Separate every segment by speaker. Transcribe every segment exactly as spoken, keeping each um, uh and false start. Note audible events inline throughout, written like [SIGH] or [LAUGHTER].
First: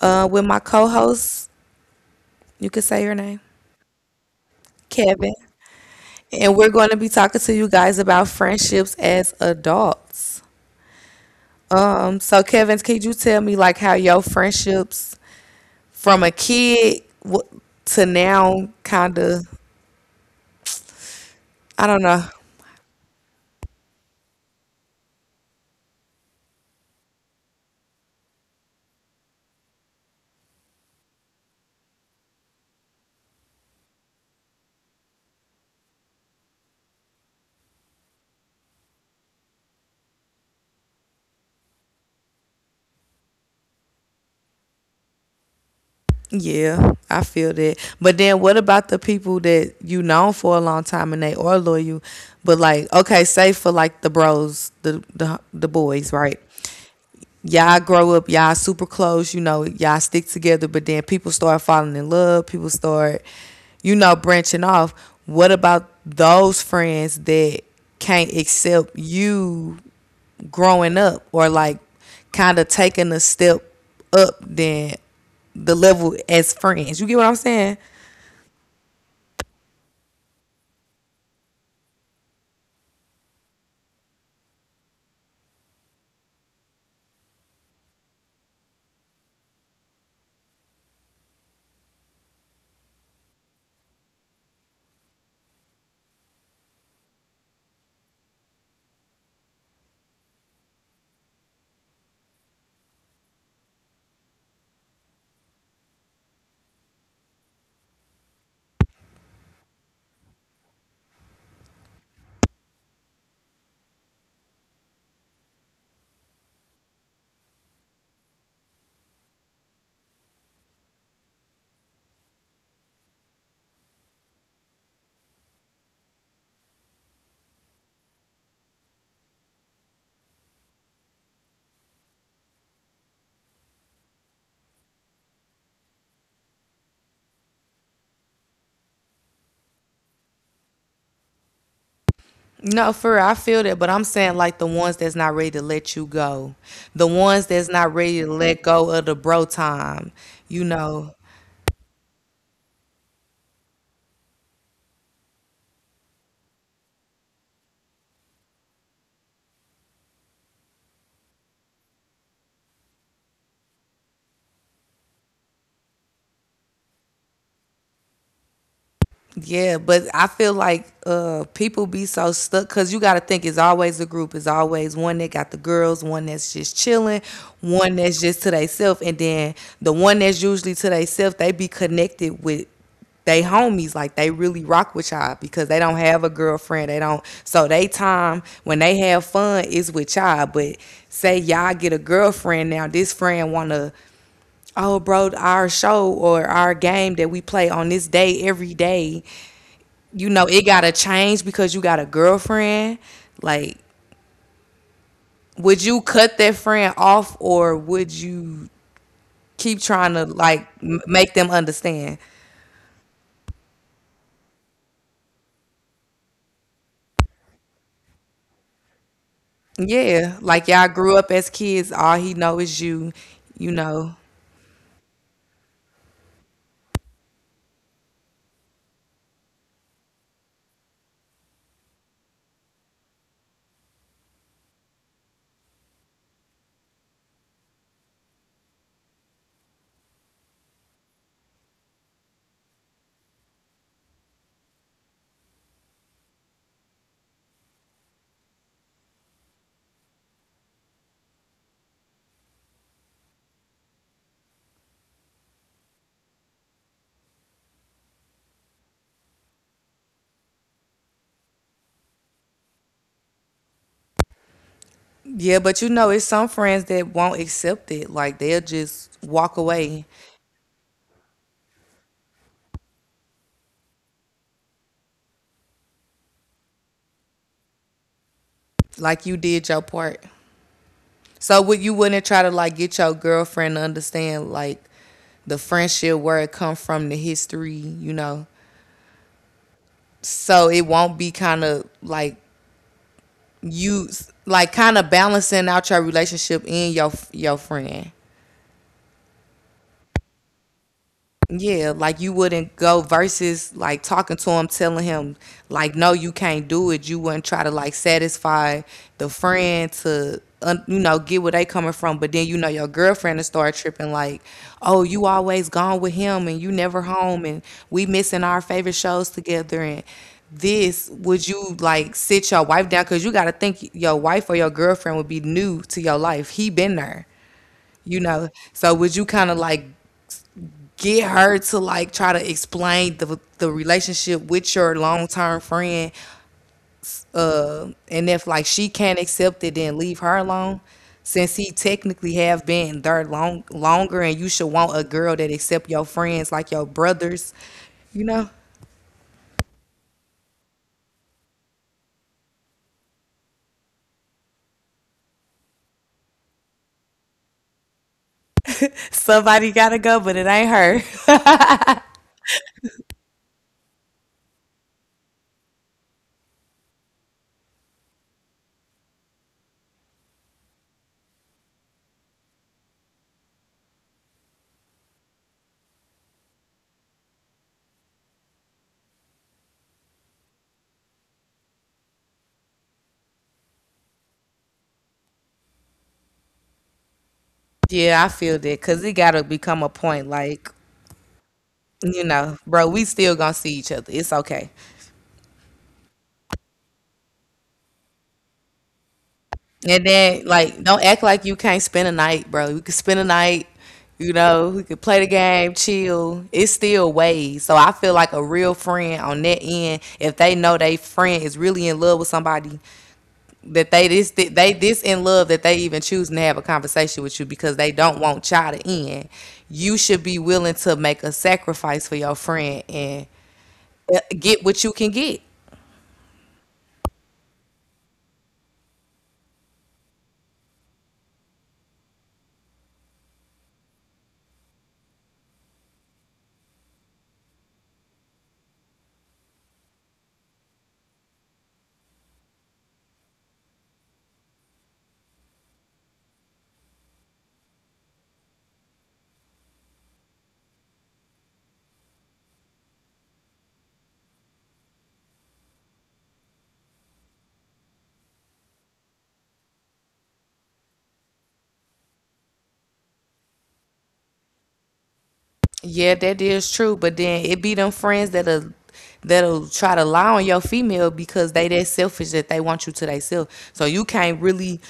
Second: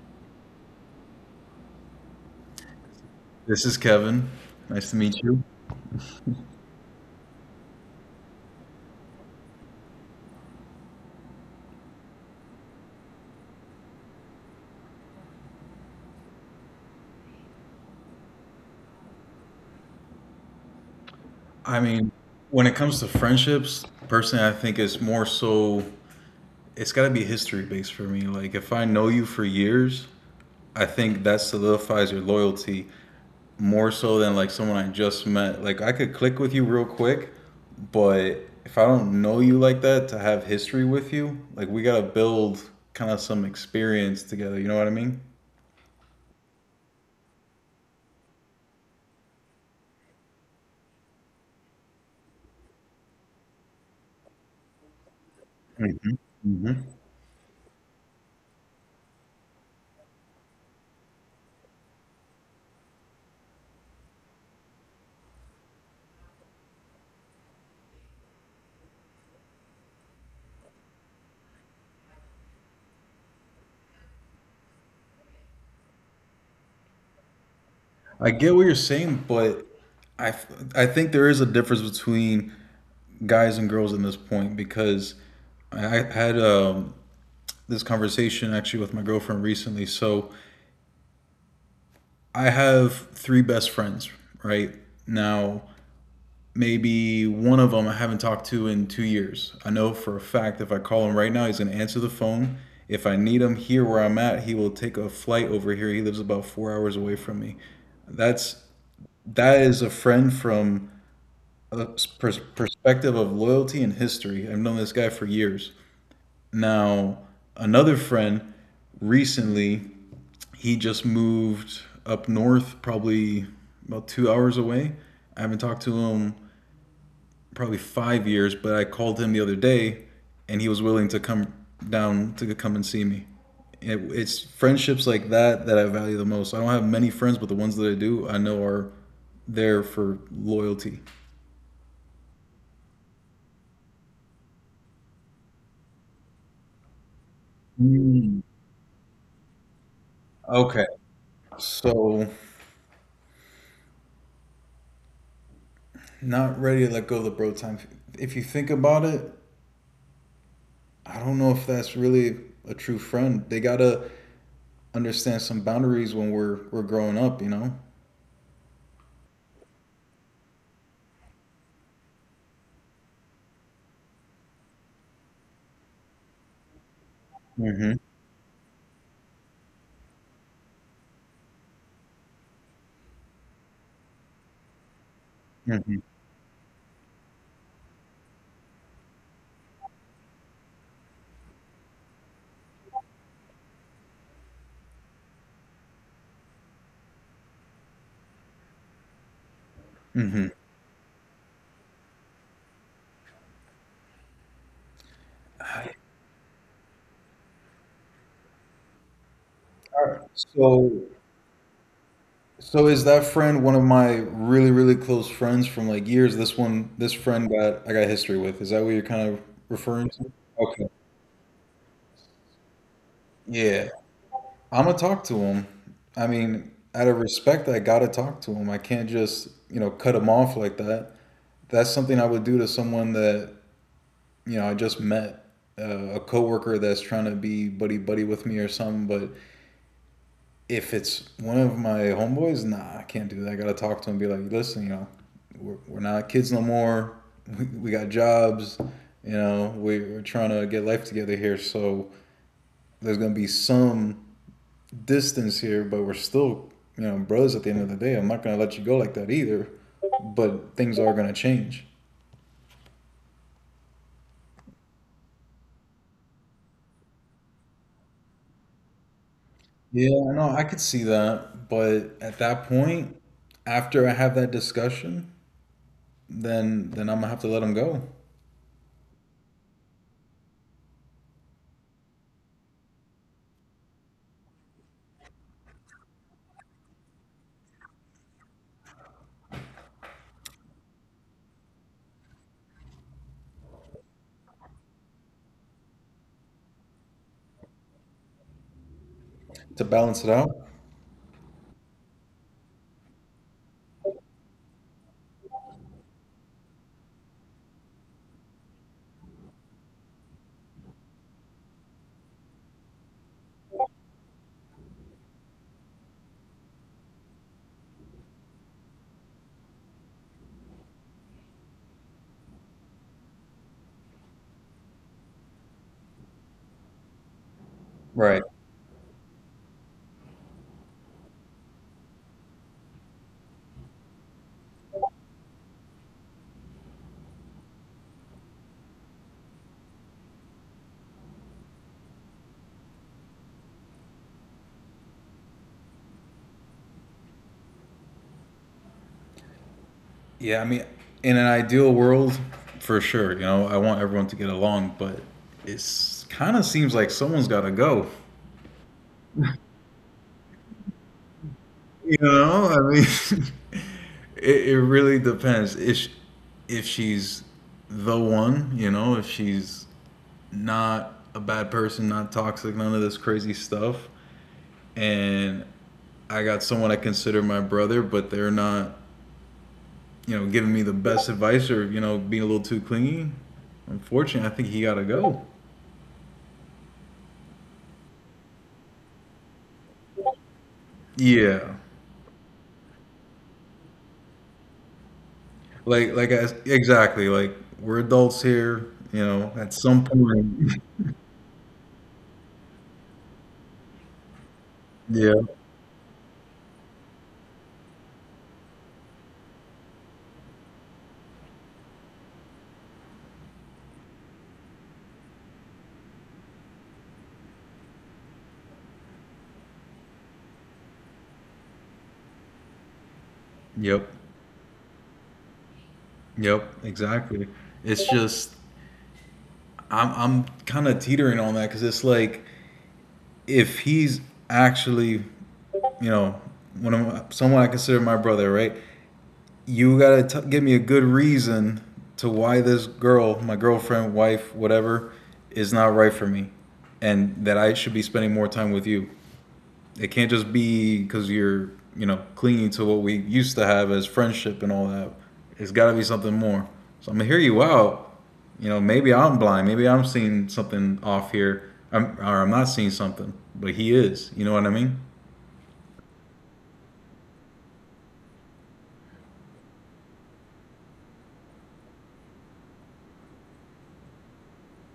Speaker 1: uh, with my co-host. You can say your name,
Speaker 2: This is Kevin. Nice to meet
Speaker 1: Kevin,
Speaker 2: you.
Speaker 1: and we're going to be talking to you guys about friendships as adults. Um, so Kevin, could you tell me like how your friendships from a kid w- to now, kind of,
Speaker 2: I
Speaker 1: I don't
Speaker 2: mean,
Speaker 1: know.
Speaker 2: when it comes to friendships, personally, I think it's more so, it's got to be history based for me. Like, if I know you for years, I think that solidifies your loyalty more so than like someone I just met. Like, I could click with you real quick, but if I don't know you like that, to have history with you, like, we got to build kind of some experience together. You know what I mean?
Speaker 1: Yeah, I feel that. But then what about the people that you known for a long time and they are loyal? But like, okay, say for like the bros, the the, the boys, right?
Speaker 2: Mhm.
Speaker 1: Y'all grow up, y'all super close, you know, y'all stick together, but then people start falling in love, people start, you know, branching off. What about those friends that can't accept you growing up or like kind of taking a step up than the level as friends? You get what I'm saying?
Speaker 2: I get what you're saying, but I, I think there is a difference between guys and girls in this point because I I had um, this conversation actually with my girlfriend recently. So I have three best friends right now. Maybe one of them I haven't talked to in two years. I know for a fact if I call him right now, he's gonna answer the phone. If I need him here where I'm at, he will take a flight over here. He lives about four hours away from me. That's that is a friend from a pers- perspective of loyalty and history. I've known this guy for years. Now, another friend recently, he just moved up north, probably about two hours away. I haven't talked to him probably five years, but I called him the other day, and he was willing to come down to come and see me. It, it's friendships like that that I value the most. I don't have many friends, but the ones that I do, I know are there for loyalty.
Speaker 1: No, for real, I feel that, but I'm saying like the ones that's not ready to let you go, the ones that's not ready to
Speaker 2: Mm.
Speaker 1: let go of the bro time, you
Speaker 2: Okay.
Speaker 1: know.
Speaker 2: So, not ready to let go of the bro time. If you think about it, I don't know if that's really a true friend. They gotta understand some boundaries when we're we're growing up, you know?
Speaker 1: Yeah, but I feel like uh people be so stuck because you got to think it's always a group. It's always one that got the girls, one that's just chilling,
Speaker 2: hmm
Speaker 1: one that's just to theyself, and then the one that's usually to theyself, they be connected with they homies like they really rock with y'all because they don't
Speaker 2: hmm
Speaker 1: have a girlfriend they don't so they time when they have fun is with y'all. But say y'all get a girlfriend, now this friend wanna, oh bro, our show or our game that we play on this day every day, you
Speaker 2: hmm
Speaker 1: know it gotta change because you got a girlfriend. Like, would you cut that friend off, or would you keep trying to like
Speaker 2: So,
Speaker 1: m- make them understand?
Speaker 2: so is that friend one of my really, really close friends from like years? This one, this friend got I got history with. Is that what you're kind of referring to?
Speaker 1: Yeah, like
Speaker 2: Okay.
Speaker 1: y'all grew up as kids, all he know is you, you
Speaker 2: Yeah.
Speaker 1: know.
Speaker 2: I'm gonna talk to him. I mean, out of respect, I gotta talk to him. I can't just, you know, cut him off like that. That's something I would do to someone that, you know, I just met, uh, a coworker that's trying to be buddy buddy with me or something. But if it's one of my homeboys, nah, I can't do that. I gotta talk to him and be like, listen, you know, we're, we're not kids no more. We, we got jobs. You know, we, we're trying to get life together here. So there's gonna be some distance here, but we're still, you know, brothers at the end of the day. I'm not gonna let you go like that either. But things are gonna change.
Speaker 1: Yeah, but you know it's some friends that won't accept it, like they'll just walk away.
Speaker 2: Yeah, I know, I could see that, but at that point, after I have that discussion, then then I'm gonna have to let him go
Speaker 1: Like you did your part, so would you, wouldn't try to like get your girlfriend to understand like the friendship, where it come from, the history, you know, so it won't be kind of like you, like kind of balancing out your relationship and your your friend.
Speaker 2: to balance it out.
Speaker 1: Yeah, like you wouldn't go versus like talking to him, telling him like, no, you can't do it. You wouldn't try to like satisfy the friend to un- you know get where they coming from, but then you know your girlfriend will start tripping like, oh, you always gone with him and you never home, and we missing our favorite shows together, and this, would you like sit your wife down, because you got to think your wife or your girlfriend would be new to your life, he been there, you
Speaker 2: Right.
Speaker 1: know, so would you kind of like get her to like try to explain the the relationship with your long term friend. Uh, and if like she can't accept it, then leave her alone. Since he technically have been there long longer, and you should want a girl that accept your friends like your brothers, you know.
Speaker 2: Yeah, I mean, in an ideal world, for sure, you know, I want everyone to get along, but it's kind of seems like someone's gotta go.
Speaker 1: Somebody gotta go, but it ain't her. [LAUGHS]
Speaker 2: You know, I mean, [LAUGHS] it, it really depends. If sh- if she's the one, you know, if she's not a bad person, not toxic, none of this crazy stuff, and I got someone I consider my brother, but they're not, you know, giving me the best advice or you know being a little too clingy. Unfortunately, I think he gotta go.
Speaker 1: Yeah, I feel that, because it gotta become a point like,
Speaker 2: Yeah,
Speaker 1: you know, bro, we still gonna see each other. It's okay.
Speaker 2: like like I, exactly, like we're adults here, you know. At some
Speaker 1: And then,
Speaker 2: point,
Speaker 1: like, don't act like you can't spend a night, bro. You can spend a night, you know, we could play the
Speaker 2: [LAUGHS] yeah,
Speaker 1: game, chill. It's still ways. So I feel like a real friend on that end, if they know they friend is really in love with somebody, that they this, they this in love, that they even choose to have a conversation with you because they don't want y'all to end. You should be willing to make a sacrifice for your friend and
Speaker 2: yep.
Speaker 1: uh, get what you can get.
Speaker 2: Yep, exactly. It's just I'm I'm kind of teetering on that because it's like if he's actually, you know, one of my, someone I consider my brother, right? You gotta t- give me a good reason to why this girl, my girlfriend, wife, whatever, is not right for me, and that I should be spending more time with you. It can't just be because you're, you know, clinging to what we used to have as friendship and all that. It's got to be something more. So I'm gonna hear you out. You know, maybe I'm blind. Maybe I'm seeing something off here, I'm, or I'm not seeing something, but he is. You know what I mean?
Speaker 1: Yeah, that is true. But then it be them friends that'll that'll try to lie on your female because they that selfish, that they want you to themselves. So you can't really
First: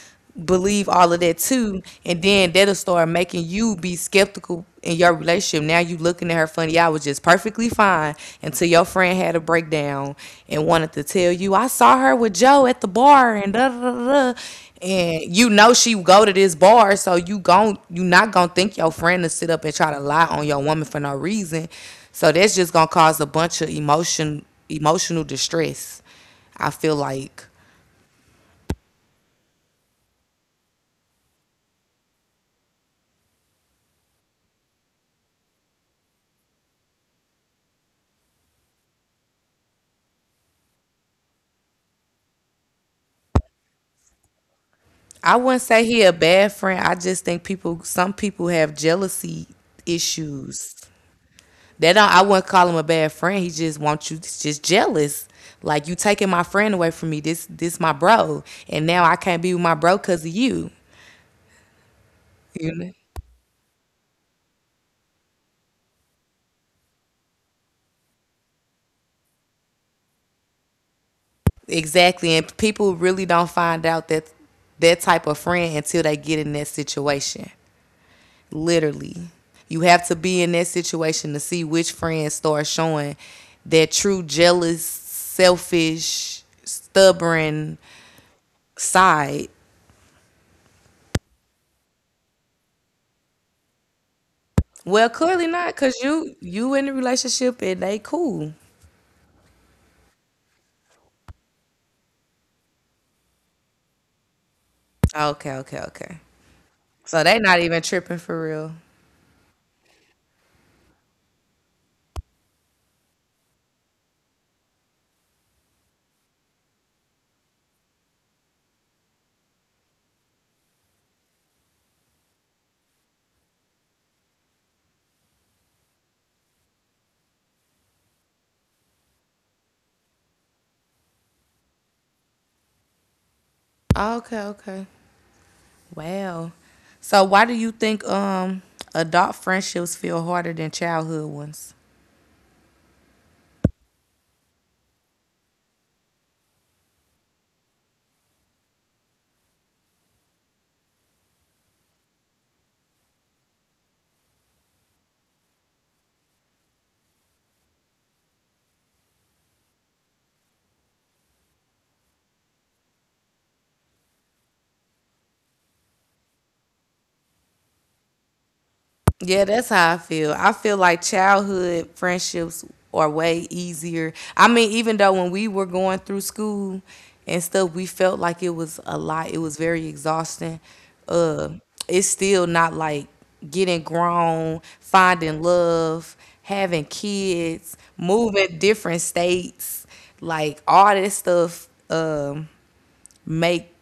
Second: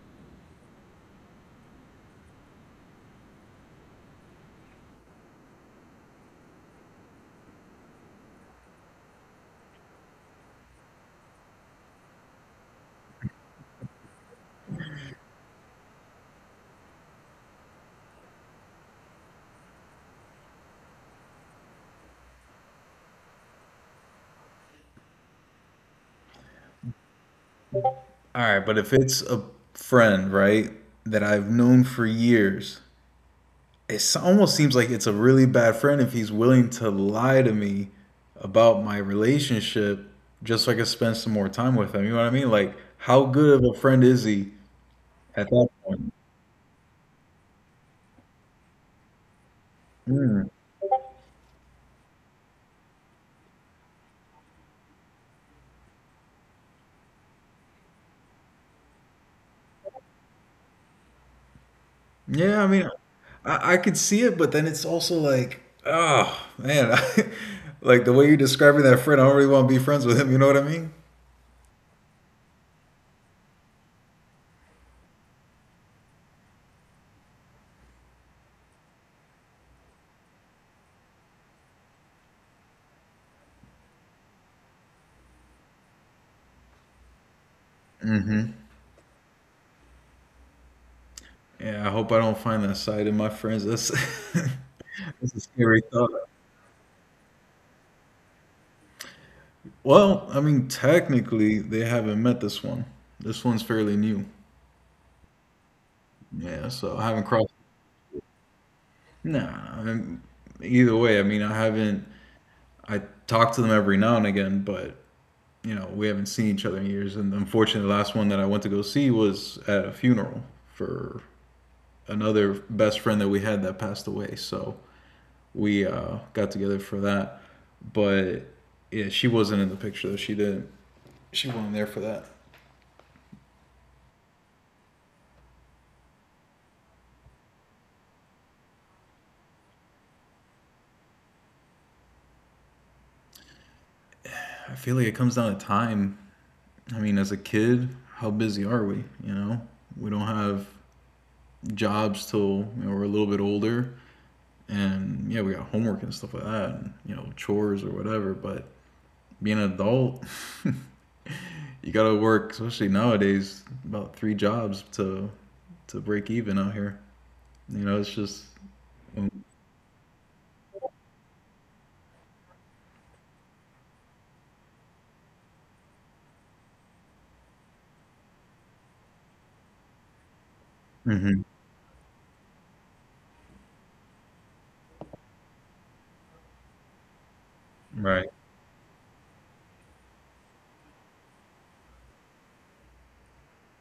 Speaker 1: believe all of that too. And then that'll start making you be skeptical in your relationship. Now you looking at her funny. I was just perfectly fine until your friend had a breakdown and wanted to tell you, I saw her with Joe at the bar and da da da da. And you know she go to this bar, so you gon' you not gonna think your friend to sit up and try to lie on your woman for no reason. So that's just gonna cause a bunch of emotion emotional distress. I feel like
Speaker 2: All right, but if it's a friend, right, that I've known for years, it almost seems like it's a really bad friend if he's willing to lie to me about my relationship just so I can spend some more time with him. You know what I mean? Like, how good of a friend is he
Speaker 1: I
Speaker 2: at
Speaker 1: wouldn't
Speaker 2: that
Speaker 1: say he a
Speaker 2: point?
Speaker 1: bad friend. I just think people some people have jealousy
Speaker 2: Mm.
Speaker 1: issues. They don't, I wouldn't call him a bad friend. He just wants, you just jealous. Like, you taking my friend away from me. This this my bro. And now I can't be with my bro because of you.
Speaker 2: Yeah, I
Speaker 1: You know?
Speaker 2: mean, I, I could see it, but then it's also like, oh man, [LAUGHS] I, like the way you're describing that friend, I don't really want to be friends with him. You know what I mean?
Speaker 1: Exactly. And people really don't find out that that type of friend until they get in that situation. Literally. You have to be in that situation to see which friends start showing their true jealous, selfish, stubborn
Speaker 2: hmm
Speaker 1: side.
Speaker 2: Yeah, I hope I don't find that side in my friends. That's [LAUGHS]
Speaker 1: Well,
Speaker 2: that's a
Speaker 1: clearly not,
Speaker 2: scary
Speaker 1: cause
Speaker 2: thought.
Speaker 1: you you in the relationship and they cool.
Speaker 2: Well, I mean, technically, they haven't met this one. This one's fairly new.
Speaker 1: Okay, okay, okay.
Speaker 2: Yeah, so I
Speaker 1: So
Speaker 2: haven't
Speaker 1: they
Speaker 2: crossed.
Speaker 1: not even tripping for real.
Speaker 2: Nah, I mean, either way, I mean, I haven't. I talk to them every now and again, but you know, we haven't seen each other in years. And unfortunately, the last one that I went to go see was at a funeral for another best friend that we had that passed away. So we uh, got together for that, but yeah, she wasn't in the picture. She didn't. She wasn't there for that.
Speaker 1: Okay, okay. Wow. So why do you think um adult friendships feel harder than childhood ones?
Speaker 2: I feel like it comes down to time. I mean, as a kid, how busy are we? You know, we don't have jobs till you know, we're a little bit older, and yeah, we got homework and stuff like that, and, you know, chores or whatever. But being an adult, [LAUGHS] you gotta work, especially nowadays, about three jobs to to break even out here. You know, it's just.
Speaker 1: Yeah, that's how I feel. I feel like childhood friendships are way easier. I mean, even though when we were going through school and stuff, we felt like it was a lot. It was very exhausting.
Speaker 2: Mm-hmm.
Speaker 1: Uh, it's still not like getting grown, finding love, having kids,
Speaker 2: Right.
Speaker 1: moving different states, like all this stuff. Um, make,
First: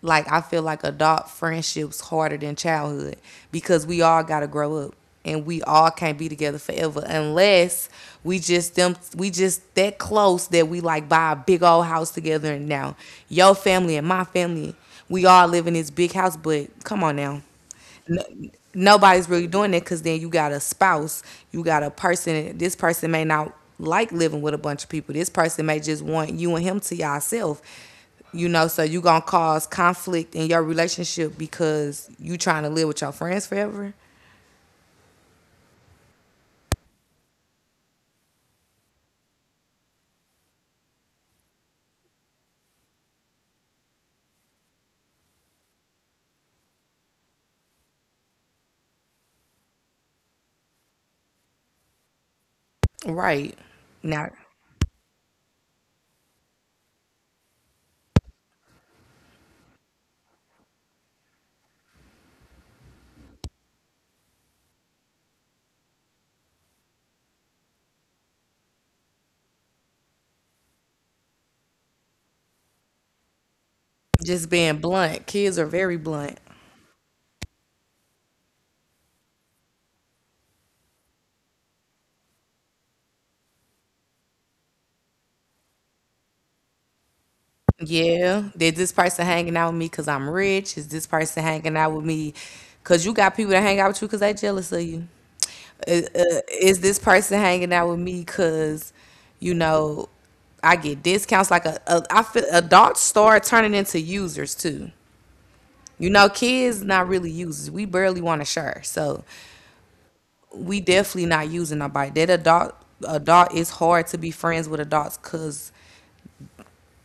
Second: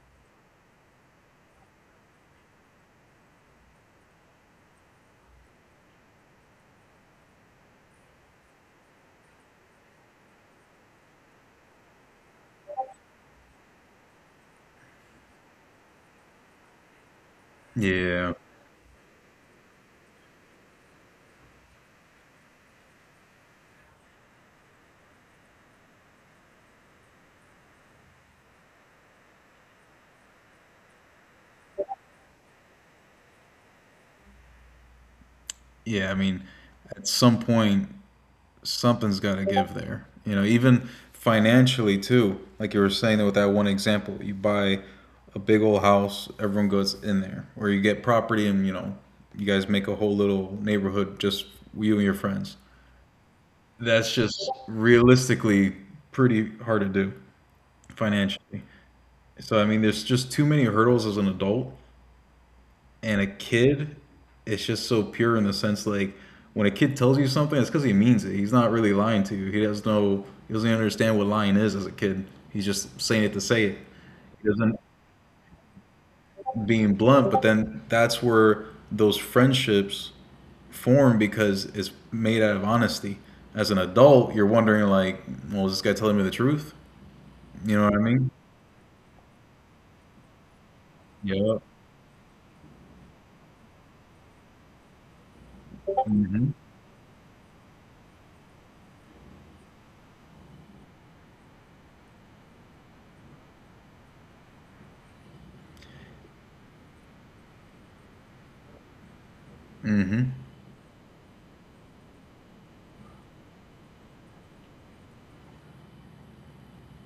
Speaker 1: like, I feel like adult friendships harder than childhood because we all got to grow up, and we all can't be together forever unless we just them we just that close that we like buy a big old house together, and now your family and my family, we all live in this big house. But come on now,
Speaker 2: Yeah.
Speaker 1: nobody's really doing it, because then you got a spouse, you got a person. This person may not like living with a bunch of people. This person may just want you and him to yourself. You know, so you gonna cause conflict in your relationship because you trying to live with your friends forever.
Speaker 2: Yeah. I mean, at some point, something's got to give there. You know, even financially too. Like you were saying with that one example, you buy a big old house, everyone goes in there, or you get property and you know you guys make a whole little neighborhood just you and your friends.
Speaker 1: Right.
Speaker 2: That's
Speaker 1: Now,
Speaker 2: just realistically pretty hard to do financially. So I mean, there's just too many hurdles as an adult and a kid it's just so pure in the sense like when a kid tells you something it's because he means it he's not really lying to you he has no he doesn't understand what lying is as a kid he's just saying it to say it he
Speaker 1: just being
Speaker 2: doesn't
Speaker 1: blunt. Kids are very blunt.
Speaker 2: being blunt but then that's where those friendships form because it's made out of honesty as an adult you're wondering like well is this guy telling me the truth you know what I mean
Speaker 1: Yeah, did this person hanging out with me because I'm rich? Is this person
Speaker 2: yeah
Speaker 1: hanging out with me because you got people that hang out with you because they jealous of you? Is, uh,
Speaker 2: hmm
Speaker 1: is this person hanging out with me because, you know, I get discounts? Like a, a I feel adults start turning into users too. You know, kids not really users. We barely want to share, so
Speaker 2: hmm
Speaker 1: we definitely not using nobody. That adult adult is hard to be friends with adults because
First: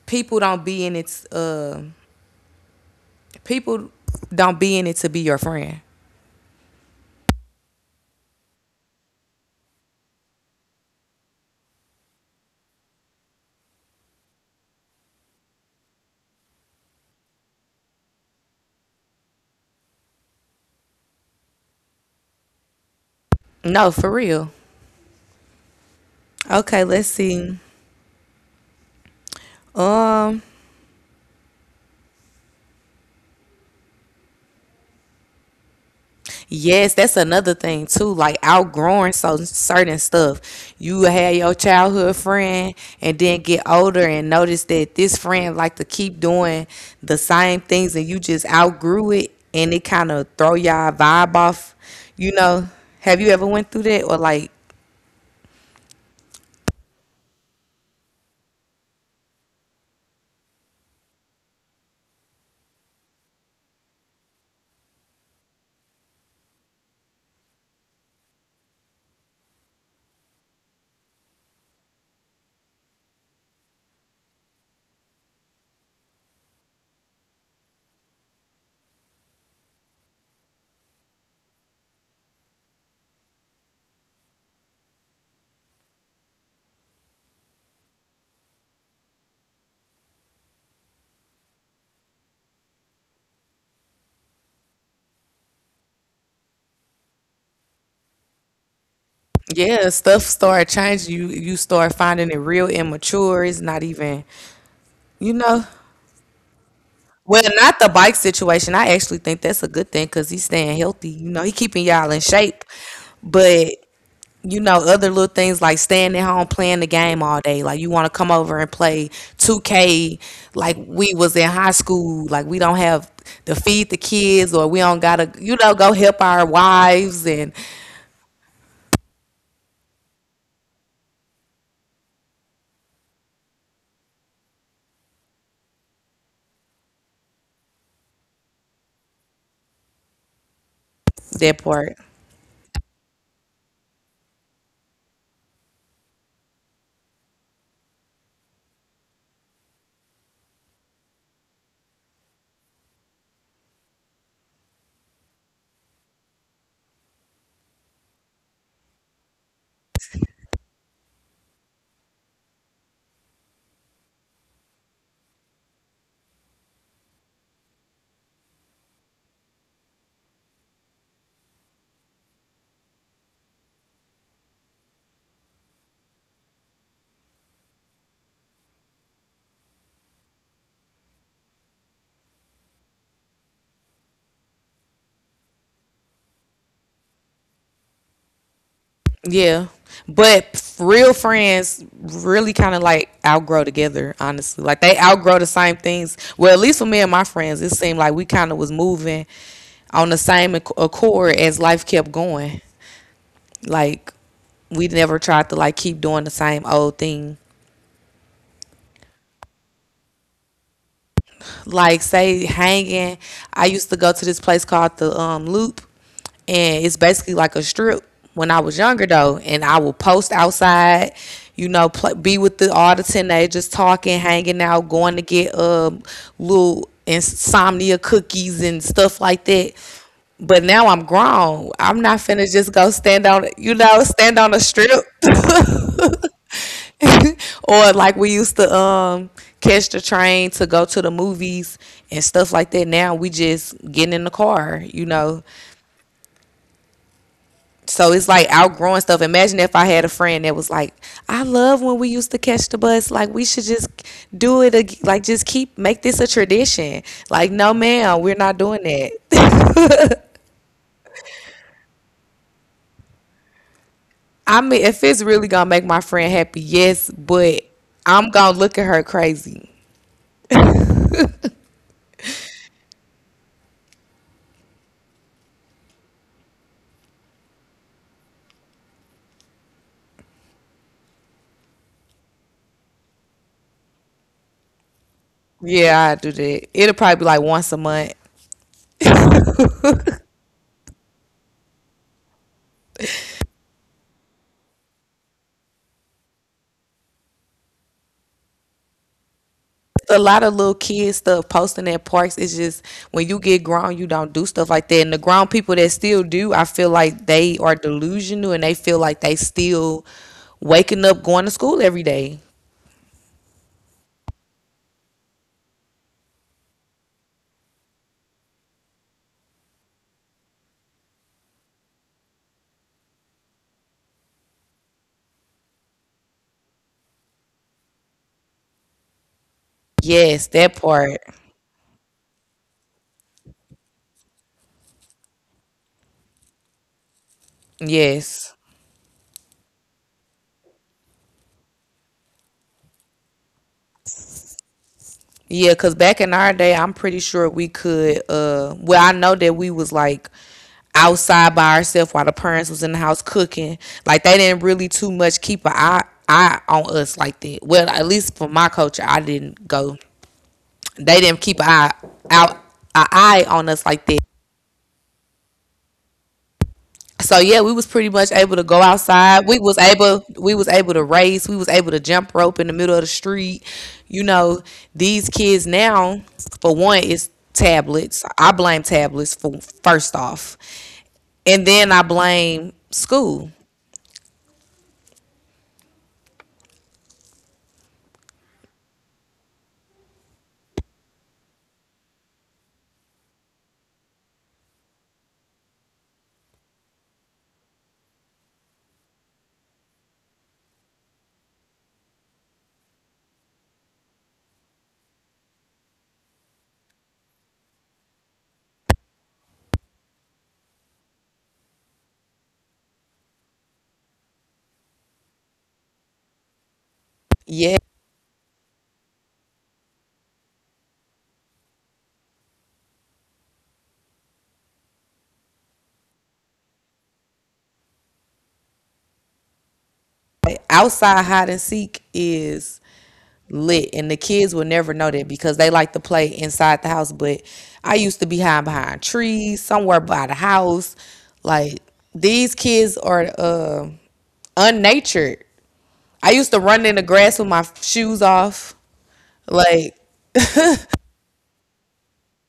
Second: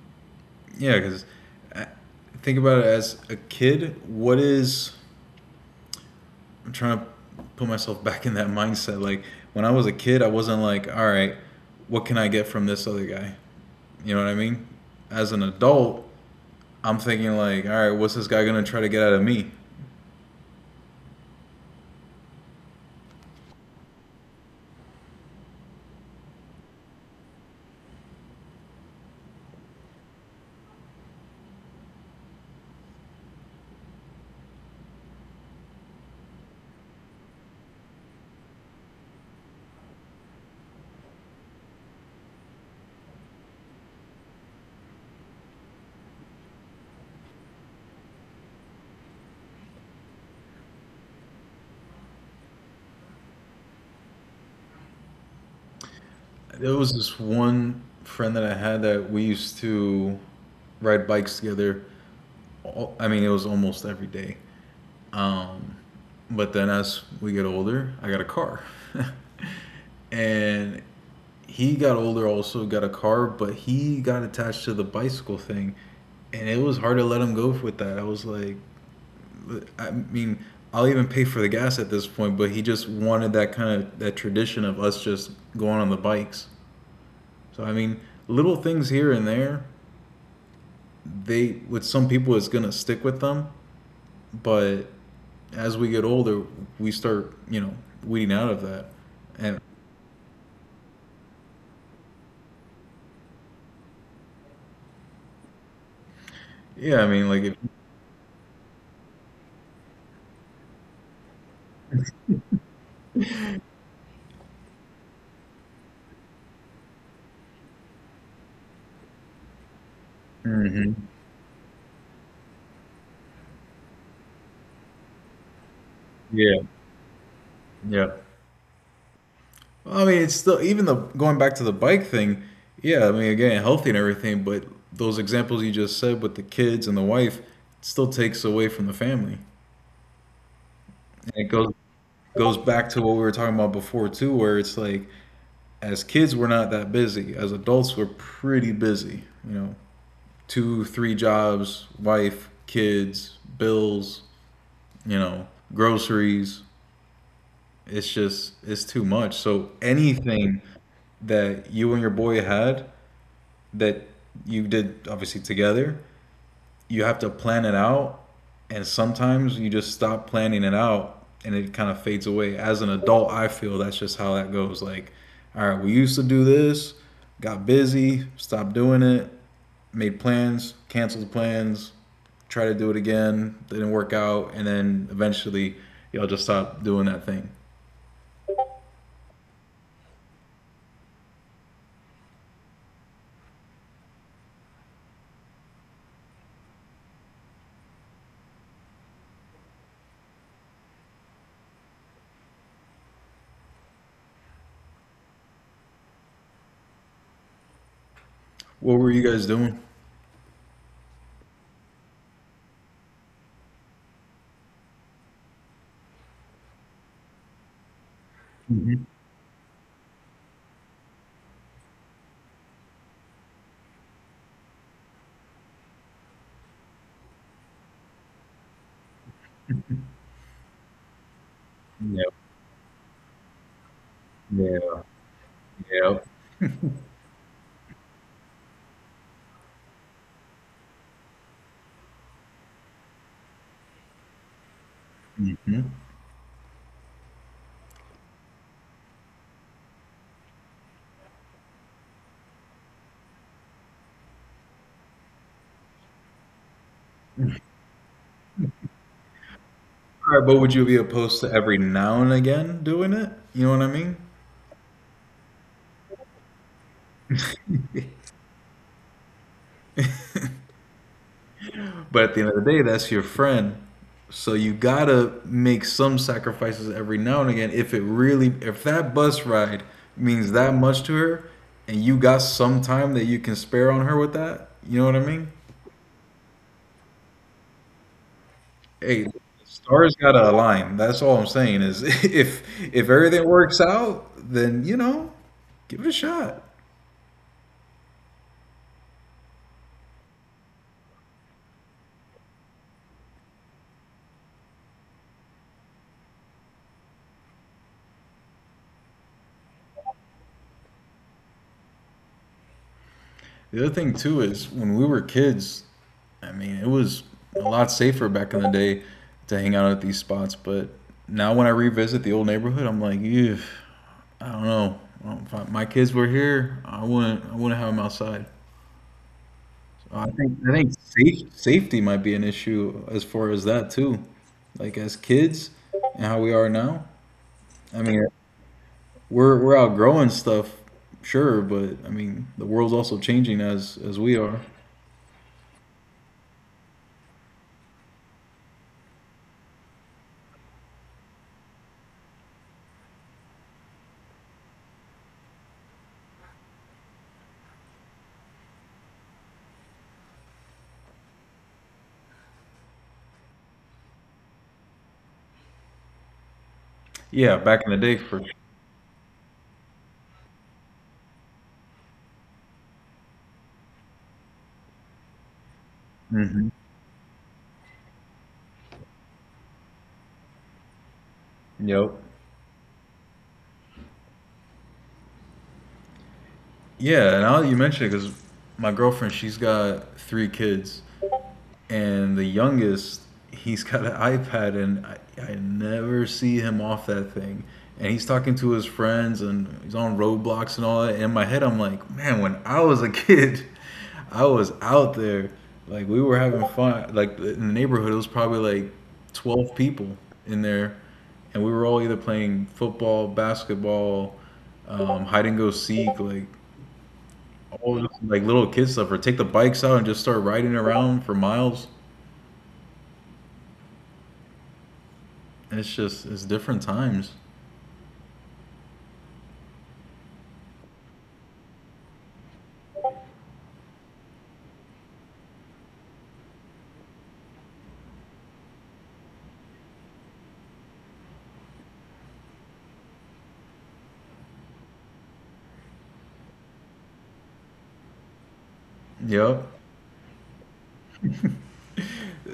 Speaker 1: people don't be
Speaker 2: yeah
Speaker 1: in
Speaker 2: because
Speaker 1: its. Uh,
Speaker 2: think about it as a
Speaker 1: People
Speaker 2: kid what
Speaker 1: don't be in
Speaker 2: is
Speaker 1: it to be your friend.
Speaker 2: I'm trying to put myself back in that mindset. Like when I was a kid, I wasn't like, all right, what can I get from this other guy? You know what I mean? As an adult, I'm thinking like, all right, what's this guy gonna try to get out of me?
Speaker 1: No, for real. Okay, let's see. Yes, that's another thing too, like outgrowing so certain stuff. You had your childhood friend and then get older and notice that this friend like to keep doing the same things and you just outgrew it and it kind of throw y'all vibe off. You know, have you ever went through that or like,
Speaker 2: There was this one friend that I had that we used to ride bikes together. all- I mean, it was almost every day. Um, but then as we get older, I got a car. [LAUGHS] and he got older, also got a car, but he got attached to the bicycle thing. And it was hard to let him go with that. I was like, I mean, I'll even pay for the gas at this point, but he just wanted that kind of that tradition of us just going on the bikes. So I mean, little things here and there, they with some people it's gonna stick with them, but as we get older, we start, you know, weeding out of that. And
Speaker 1: yeah, stuff start changing. You you start finding it real immature. It's not even, you know.
Speaker 2: yeah, I mean, like,
Speaker 1: Well,
Speaker 2: if,
Speaker 1: not the bike situation. I actually think that's a good thing because he's staying healthy. You know, he keeping y'all in shape. But you know, other little things like staying at home playing the game all day. Like you want to come over and play two K. Like
Speaker 2: Mhm.
Speaker 1: we was in high school. Like we don't have to feed the kids, or we don't gotta, you know, go help our
Speaker 2: yeah,
Speaker 1: wives and
Speaker 2: yeah. I mean, it's still even the going back to the bike thing. Yeah, I mean, again, healthy and everything, but those examples you just said with the kids and the wife still takes away from the family. And it
Speaker 1: that
Speaker 2: goes
Speaker 1: part.
Speaker 2: goes back to what we were talking about before too, where it's like as kids we're not that busy, as adults we're pretty busy, you know. Two, three jobs, wife, kids, bills, you know, groceries. It's just it's too much. So anything that you and your boy had that you did obviously together, you have to plan it out, and sometimes you just stop planning it out and it kind of fades away as an adult. I feel that's just how that goes. Like, all right, we used to do this, got busy, stopped doing it, made plans, canceled plans, try to do it again, didn't work out, and then eventually y'all just stopped doing that thing.
Speaker 1: Yeah. But real friends really kind of like outgrow together, honestly. Like they outgrow the same things. Well, at least for me and my friends, it seemed like we kind of was moving on the same acc- accord as life kept going. Like we never tried to like keep doing the same old thing,
Speaker 2: What were you guys doing?
Speaker 1: like say hanging. I used to go to this place called the um, Loop, and it's basically like a strip. When I was
Speaker 2: Mm-hmm.
Speaker 1: younger though, and I would post outside, you know, pl- be with the all the teenagers, talking, hanging out, going to get um little insomnia cookies and stuff like that. But now I'm grown. I'm not
Speaker 2: Yeah,
Speaker 1: finna just go stand on, you know, stand on a
Speaker 2: yeah,
Speaker 1: strip
Speaker 2: yeah.
Speaker 1: [LAUGHS] or like we used to um catch the train to go to the movies and stuff like that. Now we just getting in the car, you know.
Speaker 2: Mm-hmm.
Speaker 1: So it's like outgrowing stuff. Imagine if I had a friend that was like, I love when we used to catch the bus, like we should just do it ag- like just keep make this a tradition. Like, no ma'am, we're not doing that.
Speaker 2: All right, but would you be opposed to every now and again doing it, you know what I mean?
Speaker 1: [LAUGHS] i mean if it's really gonna make my friend happy, yes, but I'm gonna look at her crazy.
Speaker 2: But at the end of the day, that's your friend. So you gotta make some sacrifices every now and again. If it really, if that bus ride means that much to her, and you got some time that you can spare on her with that, you know what I mean?
Speaker 1: Yeah, I do that, it'll probably be like once a month.
Speaker 2: Hey, stars gotta align. That's all I'm saying is [LAUGHS] if if everything works out, then you know, give it a shot.
Speaker 1: A lot of little kids stuff, posting at parks. It's just, when you get grown, you don't do stuff like that, and the grown people that still do, I feel like they are delusional and they feel like they still waking up going to school every day.
Speaker 2: The other thing too is when we were kids, I mean, it was a lot safer back in the day to hang out at these spots. But now when I revisit the old neighborhood, I'm like, ew, I don't know. Well, if I- my kids were here, I wouldn't. I wouldn't have them outside. So I think
Speaker 1: Yes,
Speaker 2: I
Speaker 1: that
Speaker 2: think
Speaker 1: part.
Speaker 2: safe, safety might be an issue as far as that too. Like as kids and how we are now. I mean,
Speaker 1: Yes.
Speaker 2: we're we're outgrowing stuff, sure, but I mean the world's also changing as as we are.
Speaker 1: Yeah, because back in our day, I'm pretty sure we could uh well, I know that we was like outside by ourselves while the parents was in the house cooking. Like they didn't really too much keep an eye eye on us like that. Well, at least for my culture, I didn't go they didn't keep an eye out an eye on us like that.
Speaker 2: Yeah, back in the day
Speaker 1: So
Speaker 2: for
Speaker 1: yeah, we was pretty much able to go outside. We was able we was able to race. We was able to jump rope in the middle of the street. You know, these kids
Speaker 2: hmm.
Speaker 1: now, for one, is tablets. I blame tablets for first off.
Speaker 2: Yep.
Speaker 1: And then I blame school.
Speaker 2: Yeah, and now that you mention it, because my girlfriend, she's got three kids, and the youngest, he's got an ipad, and I, I never see him off that thing, and he's talking to his friends and he's on roadblocks and all that. And in my head I'm like, man, when I was a [LAUGHS] kid, I was out there. Like, we were having fun, like in the neighborhood. It was probably like twelve people in there, and we were all either playing football, basketball, um, hide and go seek, like all this,
Speaker 1: Yeah.
Speaker 2: like little kid stuff, or take the bikes out and just start riding around for miles. It's just it's different times.
Speaker 1: Outside hide and seek is lit, and the kids will never know that because they like to play inside the house. But I used to be hiding behind trees somewhere by the house, like, these kids are uh, unnatured. I used to run in the grass with my shoes off,
Speaker 2: Yep.
Speaker 1: like.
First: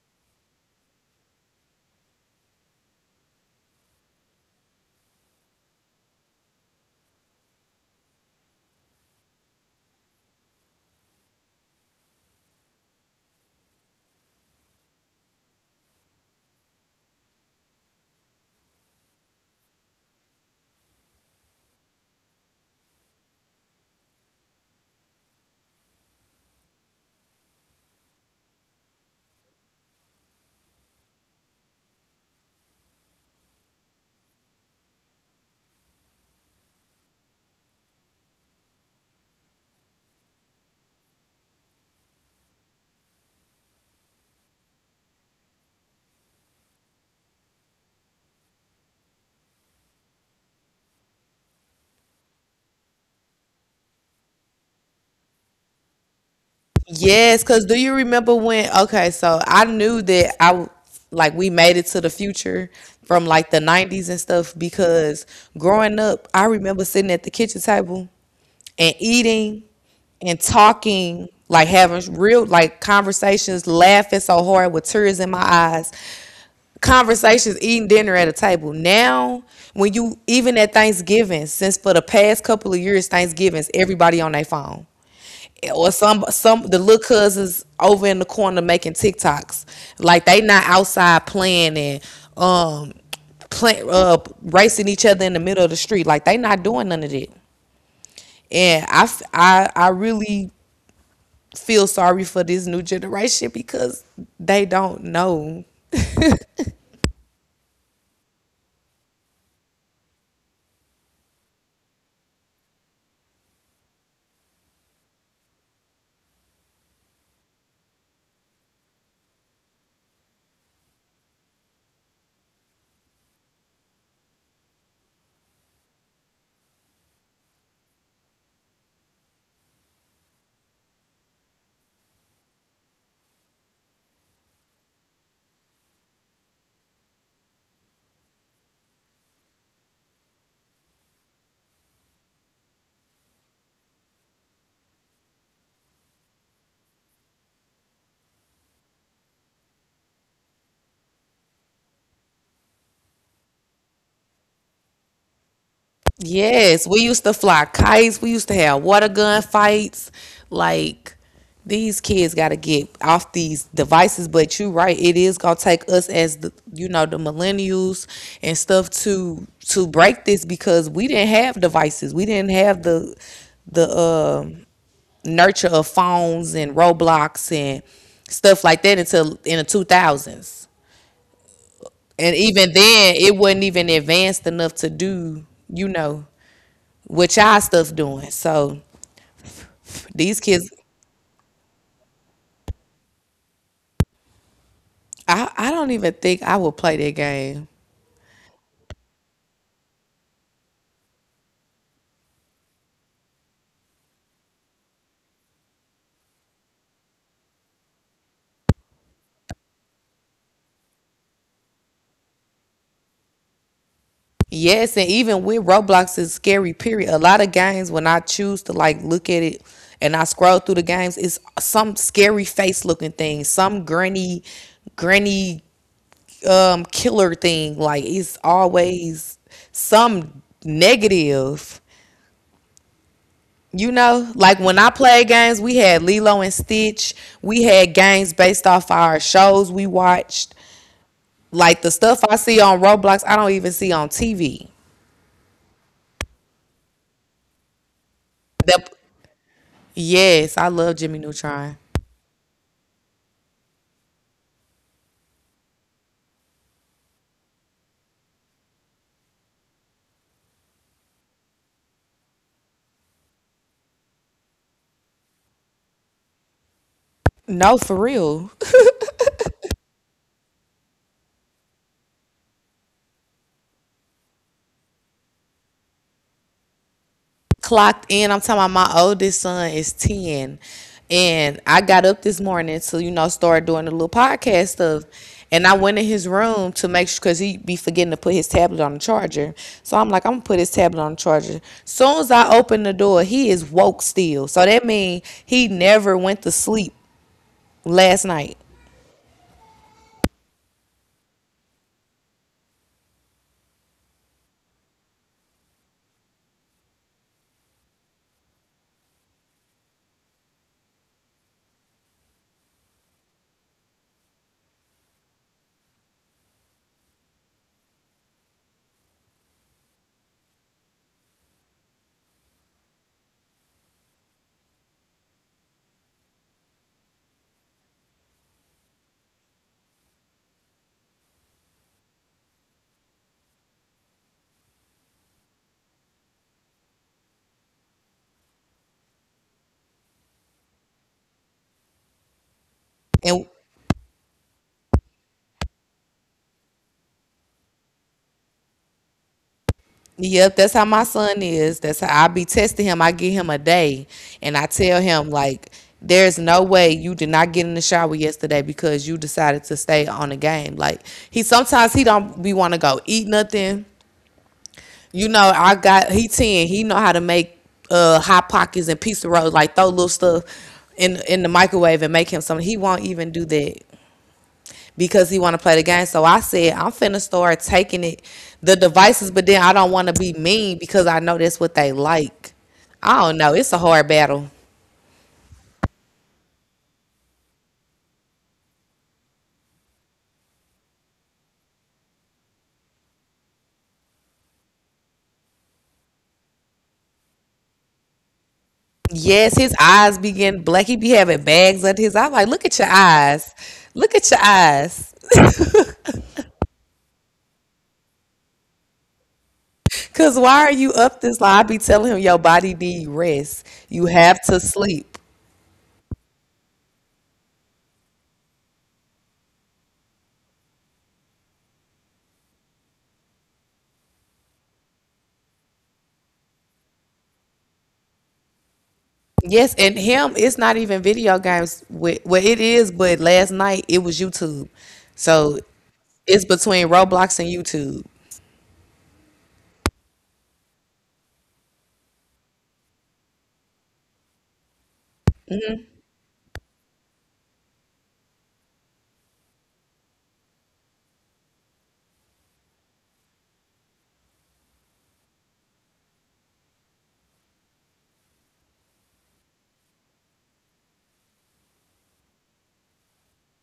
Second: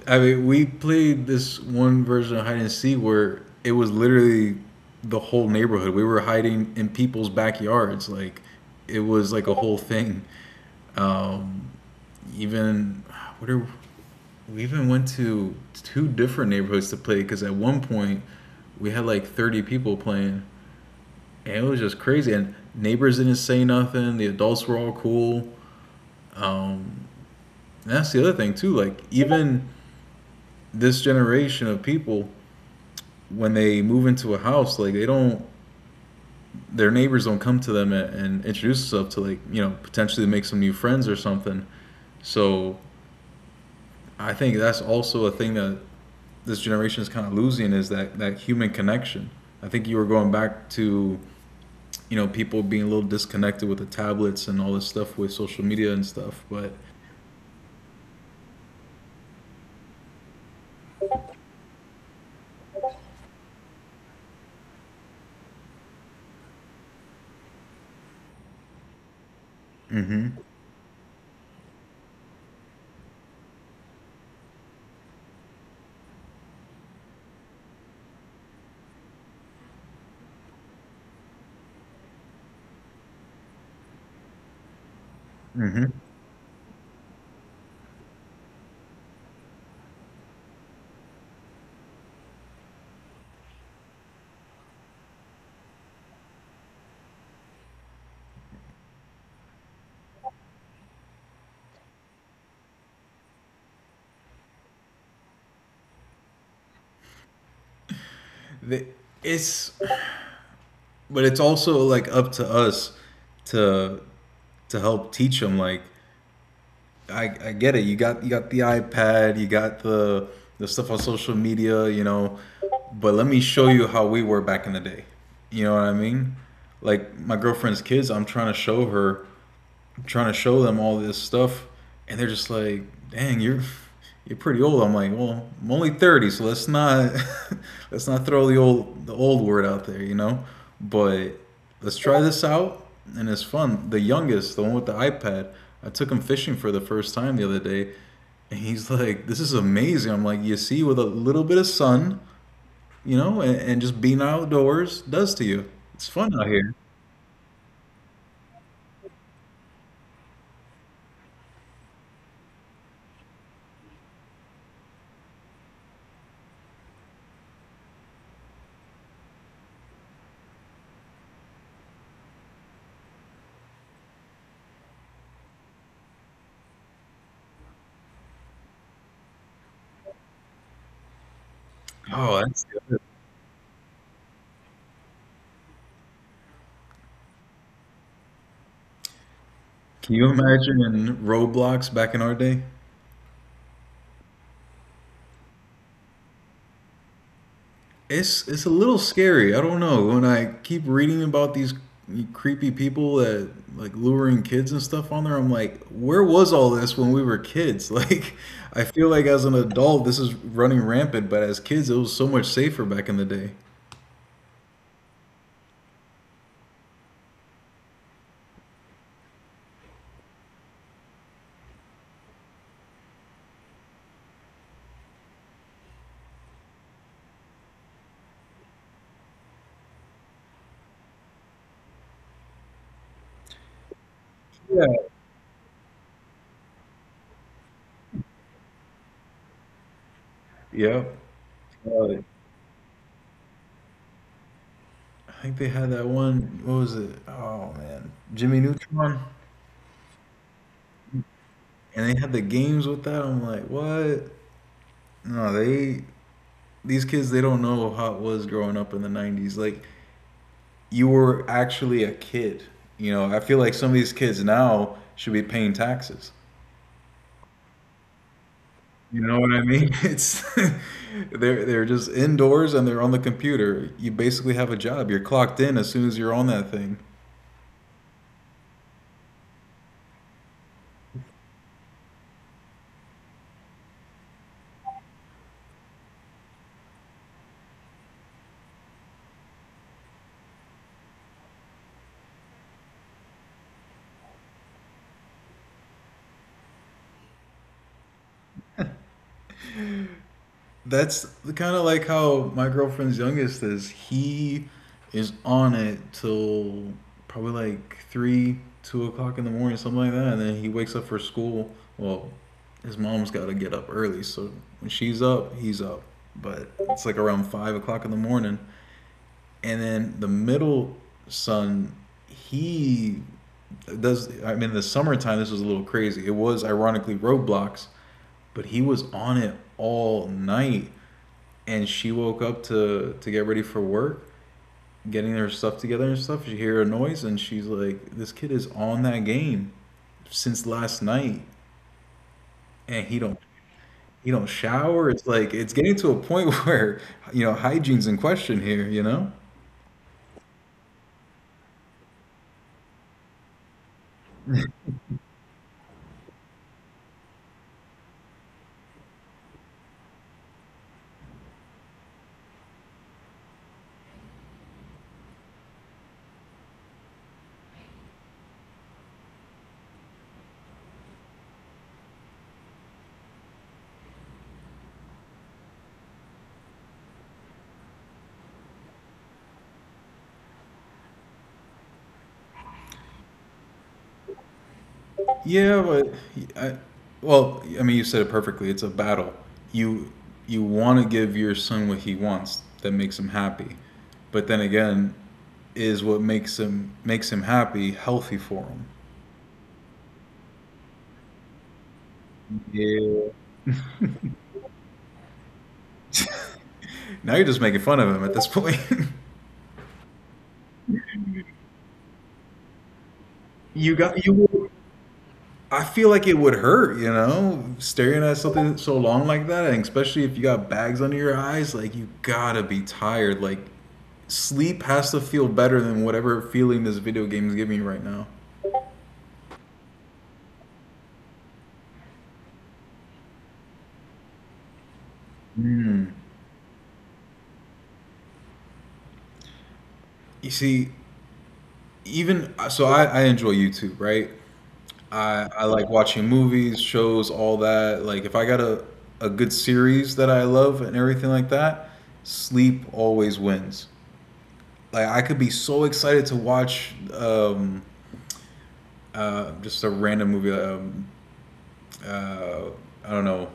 Speaker 2: I mean, we played this one version of hide and seek where it was literally the whole neighborhood. We were hiding in people's backyards. Like it was like a whole thing. Um, even what are we even went to two different neighborhoods to play because at one point we had like thirty people playing, and it was just crazy, and neighbors didn't say nothing, the adults were all cool. And that's the other thing too, like, even this generation of people, when they move into a house, like they don't, their neighbors don't come to them and, and introduce themselves to, like, you know, potentially make some new friends or something. So I think that's also a thing that this generation is kind of losing, is that that human connection. I think you were going back to, you know, people being a little disconnected with the tablets and all this stuff with social media and stuff, but
Speaker 1: Yes, because do you remember when, okay, so I knew that i w- like we made it to the future from like the nineties and stuff, because growing up, I remember sitting at the kitchen table and eating
Speaker 2: mm-hmm,
Speaker 1: and talking, like having real like conversations, laughing so hard with tears in my eyes. Conversations, eating dinner at a table. Now, when you even at Thanksgiving, since for the past couple of years, Thanksgivings, everybody on their phone.
Speaker 2: mm-hmm.
Speaker 1: Or some some the little cousins over in the corner making TikToks. Like they not outside playing and um play, uh racing each other in the middle of the street. Like they not doing none of that. And I, f- I, I really feel sorry for this new generation because they don't know.
Speaker 2: They, it's, but it's also like up to us to to help teach them. Like, I, I get it, you got, you got the ipad, you got the the stuff on social media, you know, but let me show you how we were back in the day, you know what I mean. Like my girlfriend's kids, I'm trying to show her, trying to show them all this stuff, and they're just like, "Dang, you're you're pretty old." I'm like, "Well, I'm only thirty, so let's not [LAUGHS] let's not throw the old the old word out there, you know." But let's try this out, and it's fun. The youngest, the one with the iPad, I took him fishing for the first time the other day, and he's like, "This is amazing." I'm like, "You see, with a little bit of sun, you know, and, and just being outdoors, does to you. It's fun out here."
Speaker 1: Yes, we used to fly kites. We used to have water gun fights. Like, these kids got to get off these devices. But you're right. It is gonna take us as the, you know, the millennials and stuff to to break this, because we didn't have devices. We didn't have the the um nurture of phones and Roblox and stuff like that until in the two thousands. And
Speaker 2: Oh,
Speaker 1: even
Speaker 2: that's good.
Speaker 1: then, it wasn't even advanced enough to do, you know, what y'all stuff doing. So
Speaker 2: Can you
Speaker 1: these kids,
Speaker 2: imagine in Roblox back in our day?
Speaker 1: I, I don't even think I would play that game.
Speaker 2: It's it's a little scary. I don't know. When I keep reading about these creepy people that like luring kids and stuff on there, I'm like, where was all this when we were kids? [LAUGHS] Like, I feel like as an adult, this is running rampant, but as kids, it was so much safer back in the day.
Speaker 1: Yes, and even with Roblox is scary period. A lot of games when I choose to like look at it and I scroll through the games, it's some scary face looking thing, some granny granny um killer thing, like it's always some negative, you know. Like when I
Speaker 2: Yeah.
Speaker 1: played games, we had Lilo and Stitch. We had games based off our shows we watched.
Speaker 2: Yep.
Speaker 1: Like the stuff
Speaker 2: Uh,
Speaker 1: I see on Roblox I don't even see on TV.
Speaker 2: I think they had that one. What was it? Oh man, Jimmy
Speaker 1: That
Speaker 2: Neutron.
Speaker 1: yes, I love Jimmy Neutron.
Speaker 2: And they had the games with that. I'm like, what? No, they, these kids, they don't know how it was growing up in the nineties. Like, you were actually a kid, you know. I feel like some of these kids now should be paying taxes,
Speaker 1: No, for real.
Speaker 2: you know what I mean. It's [LAUGHS] they're they're just indoors and they're on the computer. You basically have a job, you're clocked in as soon as you're on that thing.
Speaker 1: Clocked in. I'm talking about my oldest son is ten. And I got up this morning to, you know, start doing the little podcast stuff. And I went in his room to make sure, because he he'd be forgetting to put his tablet on the charger. So I'm like, I'm going to put his tablet on the charger. Soon as I open the door, he is woke still. So that means he never went to sleep last night.
Speaker 2: That's kind of like how my girlfriend's youngest is. He is on it till probably like three, two o'clock in the morning, something like that, and then he wakes up for school. Well, his mom's got to get up early, so when she's up, he's up. But it's like around five o'clock in the morning, and then the middle son, he does. I mean, in the summertime, this was a little crazy. It was ironically Roblox, but he was on it all night, and she woke up to to get ready for work, getting her stuff together and stuff. She hear a noise and she's like, "This kid is on that game since last night, and he don't
Speaker 1: And
Speaker 2: he don't shower." It's like it's getting to a point [LAUGHS] where, you know, hygiene's in question here. You know?
Speaker 1: yep, that's how my son is. That's how I be testing him. I give him a day and I tell him like, there's no way you did not get in the shower yesterday because you decided to stay on the game. Like, he sometimes he don't be want to go eat nothing. You know, I got he ten. He know how to make uh hot pockets and pizza rolls, like throw little stuff in in the microwave and make him something. He won't even do that because he want to play the game. So I said, I'm finna start taking it, the devices, but then I don't want to be mean because I know that's what they like. I don't know. It's a hard battle.
Speaker 2: Yeah, but I, well, I mean, you said it perfectly. It's a battle. You you want to give your son what he wants that makes him happy, but then again, is what makes him makes him happy healthy for him?
Speaker 1: Yes, his eyes begin black. He be having bags under his eye. I'm like, look at your
Speaker 2: Yeah.
Speaker 1: eyes. Look at your eyes.
Speaker 2: [LAUGHS] Now you're just making fun of him at this point. [LAUGHS]
Speaker 1: Cause why are you up this lie? I be telling him, your body need rest.
Speaker 2: You
Speaker 1: You
Speaker 2: got you
Speaker 1: have to
Speaker 2: would,
Speaker 1: sleep.
Speaker 2: I feel like it would hurt, you know, staring at something so long like that, and especially if you got bags under your eyes, like you gotta be tired. Like sleep has to feel better than whatever feeling this video game is giving you right now.
Speaker 1: Yes, and him, it's not even video games with, well, it is, but last night it was YouTube. So
Speaker 2: Mm.
Speaker 1: it's between Roblox and YouTube.
Speaker 2: You see, even so, I, I enjoy YouTube, right? I I like watching movies, shows, all that. Like if I got a a good series that I love and everything like that, sleep always wins. Like I could be so excited to watch um uh just a random movie. um uh I don't know,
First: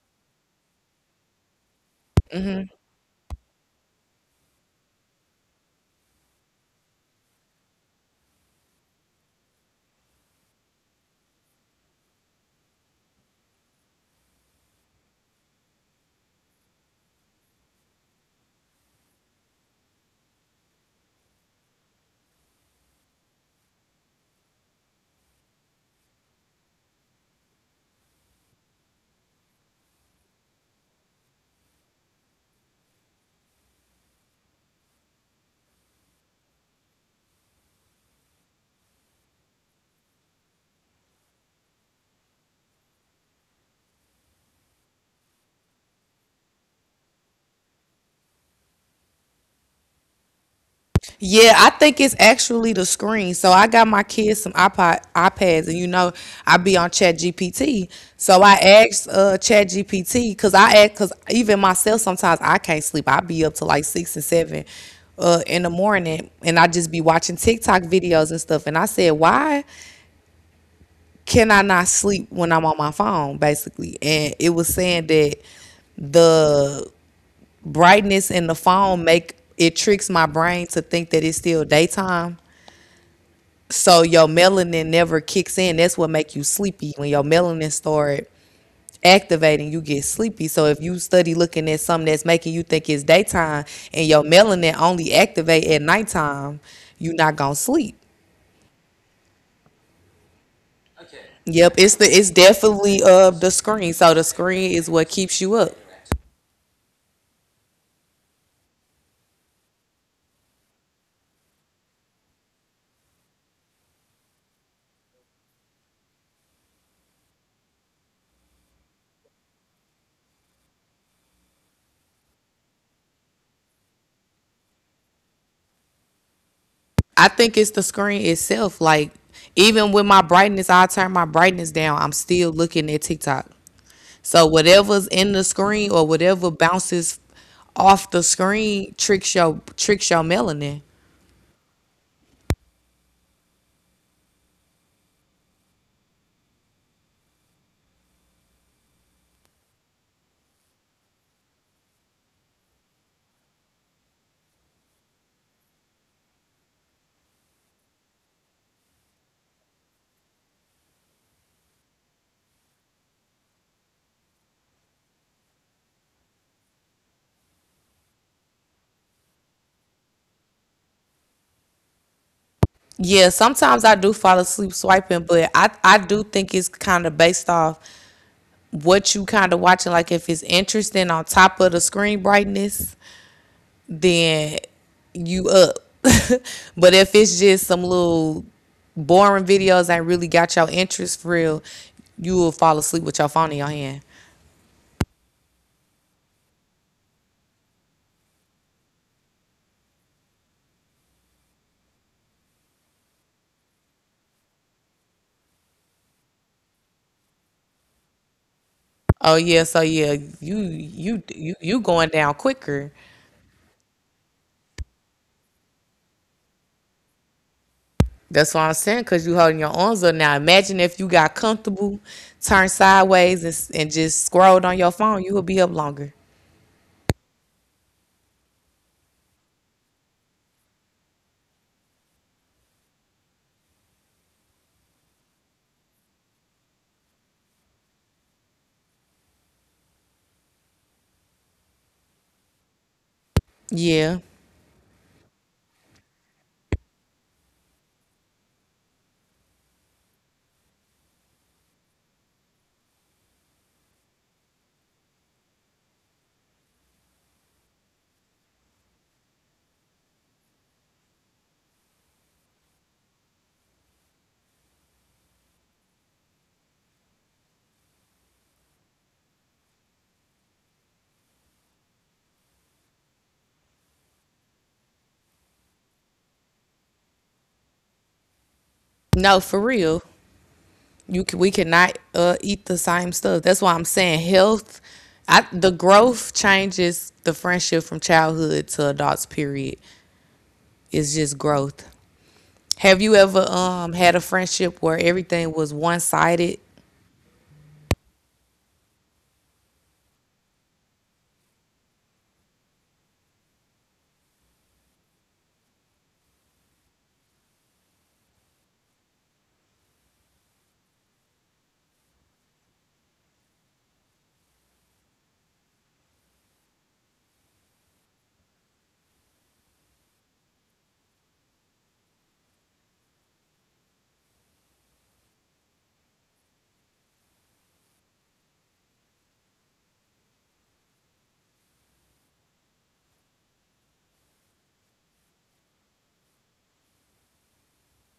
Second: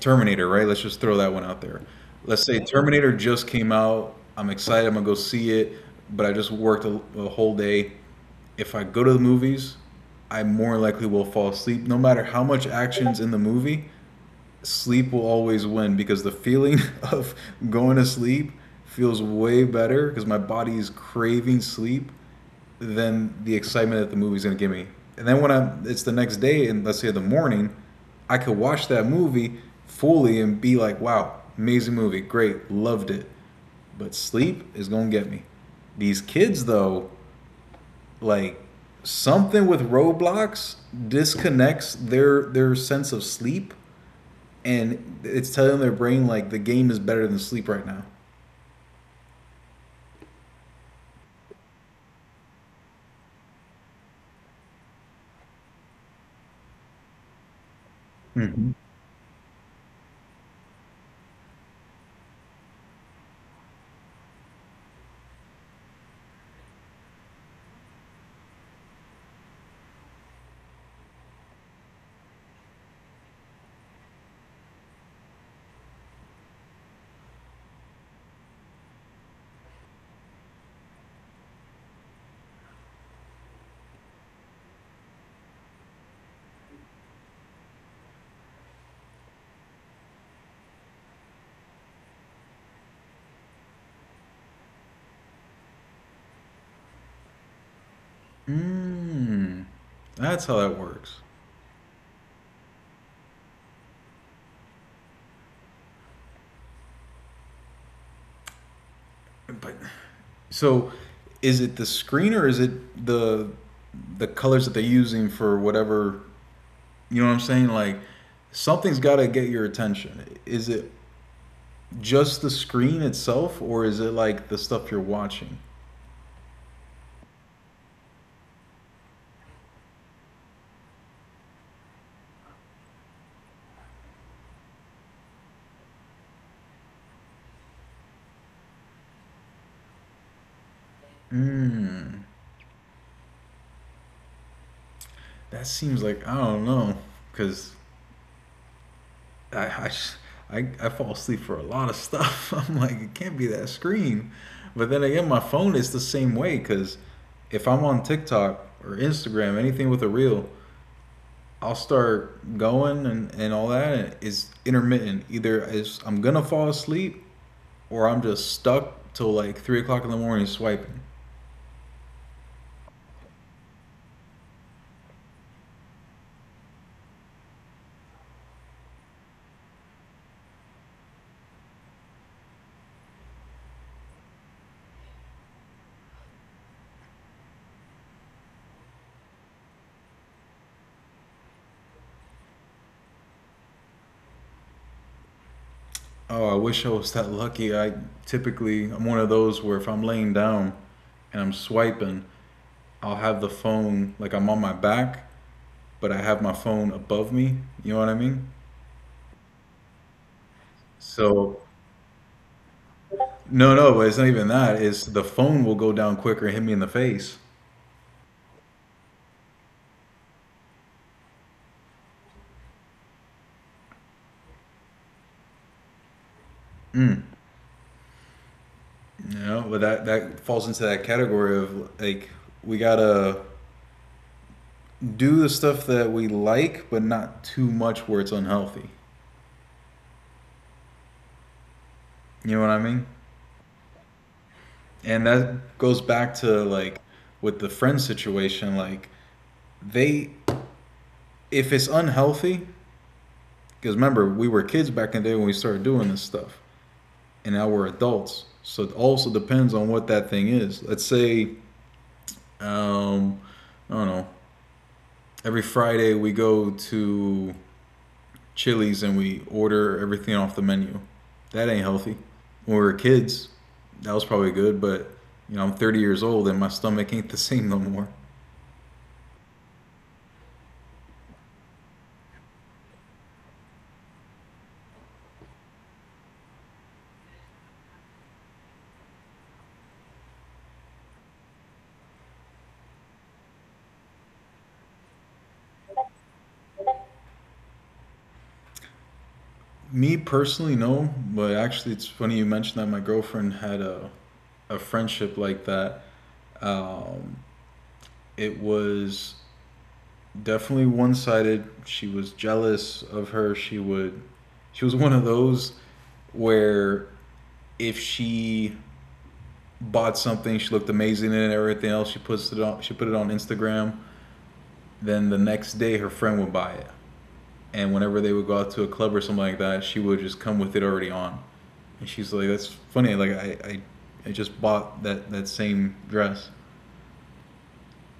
Speaker 2: Terminator, right? Let's just throw that one out there. Let's say Terminator just came out. I'm excited. I'm gonna go see it, but I just worked a, a whole day. If I go to the movies, I more likely will fall asleep. No matter how much action's in the movie, sleep will always win because the feeling [LAUGHS] of going to sleep feels way better because my body is craving sleep than the excitement that the movie's going to give me. And then when I it's the next day, and let's say the morning, I could watch that movie fully and be like, wow, amazing movie, great, loved it. But sleep is going to get me. These kids, though, like, something with Roblox disconnects their their sense of sleep, and it's telling their brain like the game is better than sleep right now.
Speaker 1: Yeah, I think it's actually the screen. So I got my kids some iPod iPads, and you know, I be on Chat G P T. So I
Speaker 2: Mhm.
Speaker 1: asked uh Chat G P T, because I act cause even myself, sometimes I can't sleep. I be up to like six and seven uh in the morning, and I just be watching TikTok videos and stuff. And I said, why can I not sleep when I'm on my phone, basically? And it was saying that the brightness in the phone make it tricks my brain to think that it's still daytime. So your melanin never kicks in. That's what make you sleepy. When your melanin start activating, you get sleepy. So if you study looking at something that's making you think it's daytime, and your melanin only activate at nighttime, you are not gonna sleep.
Speaker 2: Mm, that's how that works.
Speaker 1: Yep, it's the, it's definitely uh the screen. So the screen is what keeps you up.
Speaker 2: But so, is it the screen or is it the the colors that they're using for whatever? You know what I'm saying? Like something's got to get your attention. Is it just the screen itself, or is it like the stuff you're watching?
Speaker 1: I think it's the screen itself. Like even with my brightness, I turn my brightness down. I'm still looking at TikTok. So whatever's in the screen or whatever bounces off the screen tricks your tricks your melanin.
Speaker 2: Mm, that seems like I don't know, because I I I, I fall asleep for a lot of stuff. [LAUGHS] I'm like, it can't be that screen. But then again, my phone is the same way, because if I'm on TikTok or Instagram, anything with a reel, I'll start going, and, and all that, and it's intermittent. Either it's, I'm gonna fall asleep or I'm just stuck till like three o'clock in the morning swiping.
Speaker 1: Yeah, sometimes I do fall asleep swiping, but I, I do think it's kind of based off what you kind of watching. Like if it's interesting on top of the screen brightness, then you up. [LAUGHS] But if it's just some little boring videos that really got your interest for real, you will fall asleep with your phone in your hand.
Speaker 2: Oh, I wish I was that lucky. I typically, I'm one of those where if I'm laying down and I'm swiping, I'll have the phone like I'm on my back, but I have my phone above me. You know what I mean?
Speaker 1: Oh yeah, so yeah, you you you
Speaker 2: So
Speaker 1: you going down quicker.
Speaker 2: no, no, but it's not even that. It's the phone will go down quicker and hit me in the face.
Speaker 1: That's what I'm saying, cause you holding your arms up now. Imagine if you got comfortable, turned sideways, and s- and just scrolled on your phone, you would be up longer.
Speaker 2: Mm. No, but that that falls into that category of like we gotta do the stuff that we like, but not too much where it's unhealthy. You know what I mean?
Speaker 1: Yeah,
Speaker 2: And that goes back to like with the friend situation. Like they, if it's unhealthy, because remember we were kids back in the day when we started doing this stuff, and now we're adults. So it also depends on what that thing is. Let's say, um, I don't know. Every Friday we go to Chili's and we order everything off the menu. That ain't healthy. When we were kids, that was probably good, but you know, I'm thirty years old and my stomach ain't the [LAUGHS] same no more.
Speaker 1: no, for real. You can, we cannot uh, eat the same stuff. That's why I'm saying health. I, the growth changes the friendship from childhood to adults. Period. It's just growth. Have you ever um had a friendship where everything was one sided?
Speaker 2: Me personally, no, but actually, it's funny you mentioned that my girlfriend had a, a friendship like that. Um, it was definitely one sided. She was jealous of her. She would, she was one of those where if she bought something. She looked amazing in it and everything else. She puts it on. She put it on Instagram. Then the next day, her friend would buy it, and whenever they would go out to a club or something like that, she would just come with it already on. And she's like, "That's funny. Like I, I, I just bought that that same dress."